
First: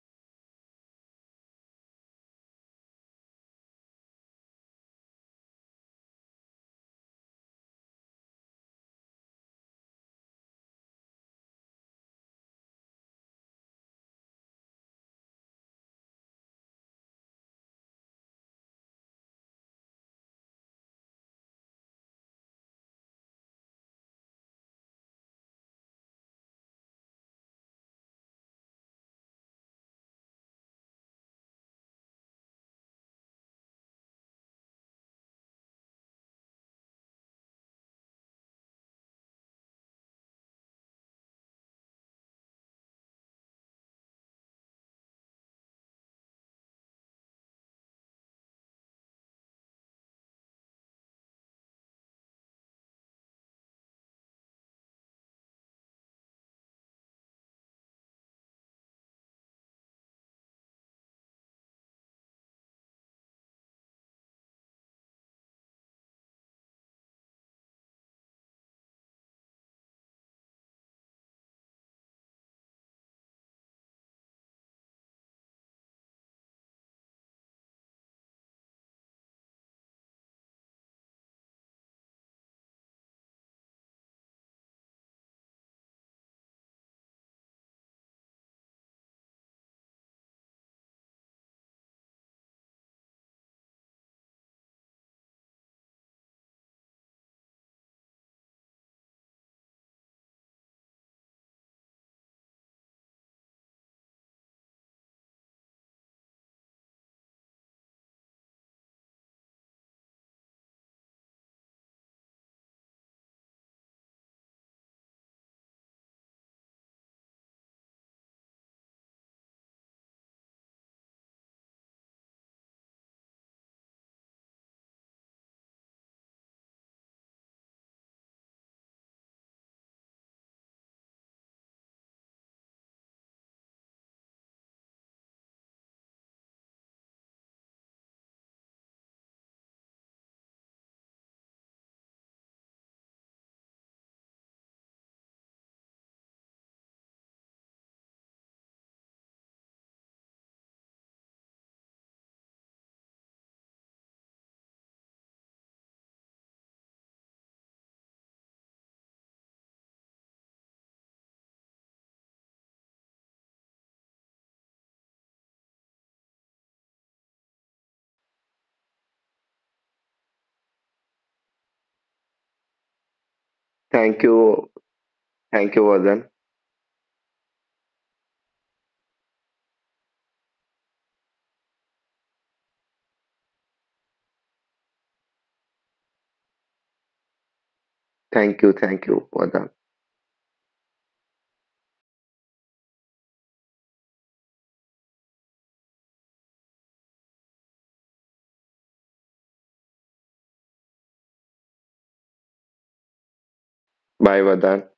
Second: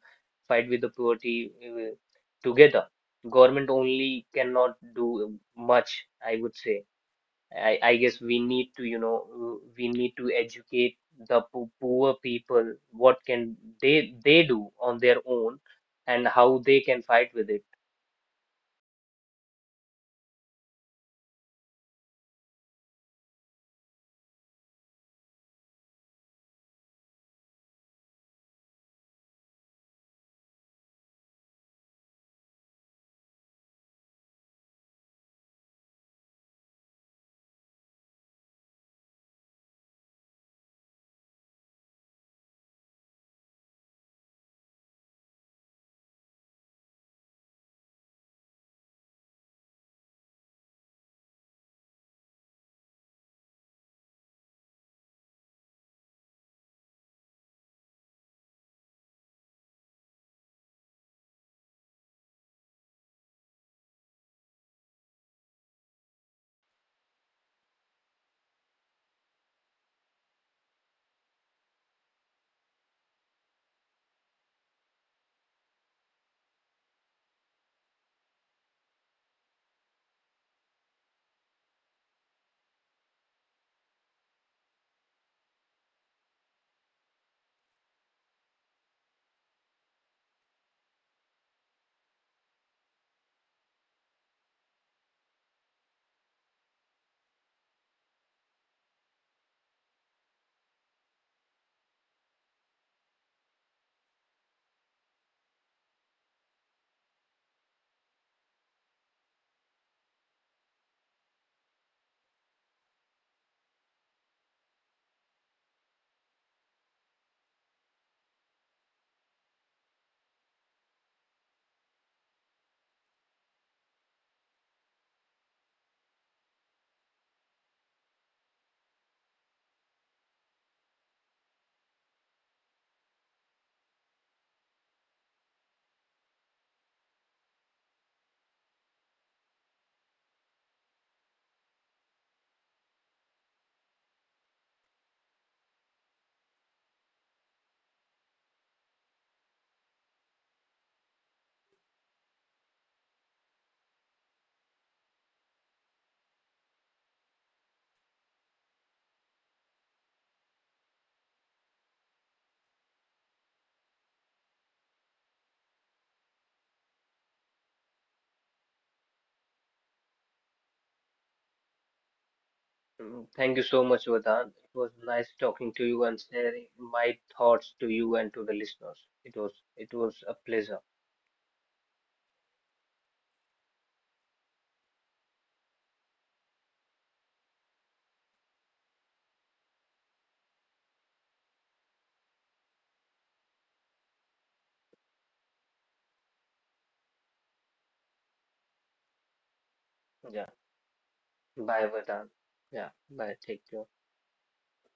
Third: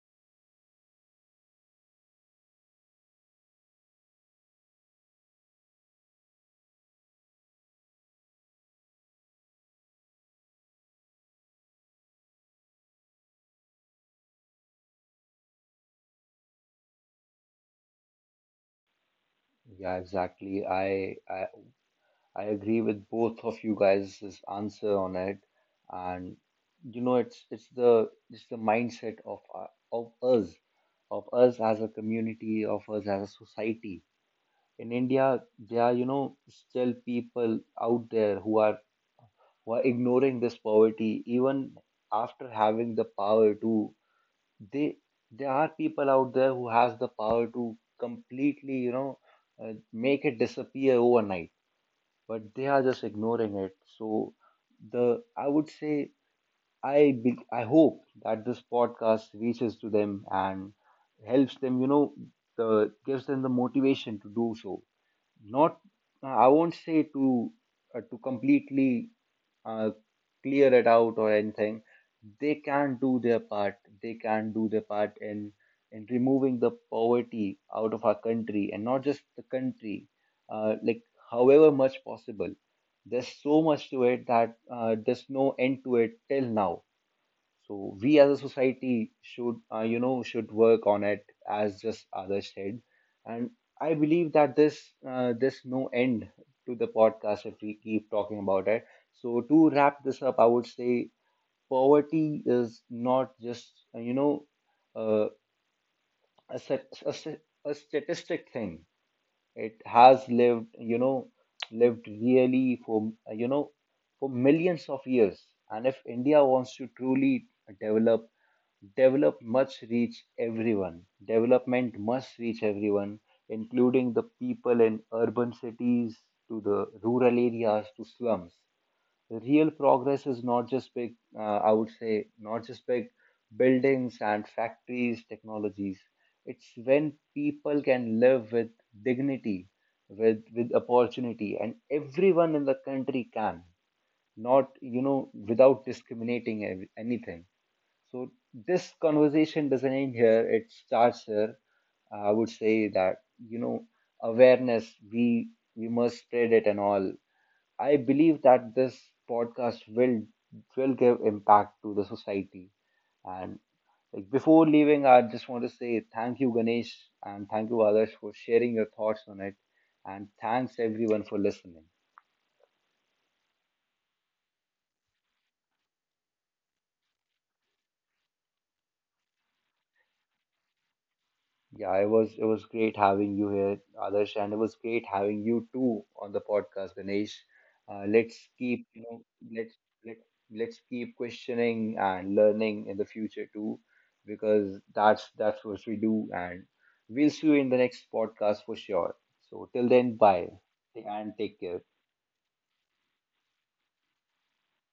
[SPEAKER 3] fight with the poverty together. Government only cannot do much, I would say. I guess we need to, you know, we need to educate the poor people, what can they do on their own and how they can fight with it.
[SPEAKER 1] Yeah, exactly. I agree with both of you guys' answer on it. And, it's it's the mindset of us, of us as a community, of us as a society. In India, there are, still people out there who are ignoring this poverty even after having the power to, they, there are people out there who has the power to completely, make it disappear overnight, but they are just ignoring it. So the I would say, I hope that this podcast reaches to them and helps them, you know, the gives them the motivation to do so. Not I won't say to completely uh, clear it out or anything. They can do their part. They can do their part in removing the poverty out of our country, and not just the country. Like, however much possible, there's so much to it that there's no end to it till now. So we as a society should, should work on it, as just others said. And I believe that this no end to the podcast if we keep talking about it. So to wrap this up, I would say poverty is not just, uh, a statistic thing. It has lived, lived really for, for millions of years. And if India wants to truly develop, develop must reach everyone. Development must reach everyone, including the people in urban cities, to the rural areas, to slums. Real progress is not just big, not just big buildings and factories, technologies. It's when people can live with dignity, with opportunity, and everyone in the country can, not you know, without discriminating anything. So this conversation doesn't end here; it starts here. I would say that awareness we must spread it and all. I believe that this podcast will give impact to the society. And like, before leaving, I just want to say thank you, Ganesh, and thank you, Adarsh, for sharing your thoughts on it. And thanks everyone for listening.
[SPEAKER 3] Mm, thank you so much,
[SPEAKER 2] Thank
[SPEAKER 3] Vedant.
[SPEAKER 2] you,
[SPEAKER 3] It was nice
[SPEAKER 2] thank
[SPEAKER 3] talking
[SPEAKER 2] you,
[SPEAKER 3] to you and
[SPEAKER 2] Vardhan.
[SPEAKER 3] sharing my thoughts to you and to the listeners. It was a pleasure.
[SPEAKER 1] Yeah, it was great having you here, Adarsh, and it was great having you too on the podcast, Ganesh. Let's keep,
[SPEAKER 2] Thank you, Vardhan.
[SPEAKER 1] let's let let's keep questioning and learning in the future too, because that's what we do, and we'll see you in the next podcast for sure. So till then,
[SPEAKER 3] Yeah.
[SPEAKER 1] bye and take
[SPEAKER 3] Bye,
[SPEAKER 1] care.
[SPEAKER 3] Vedant. Yeah. Bye. Take care.
[SPEAKER 2] Bye, Vardhan.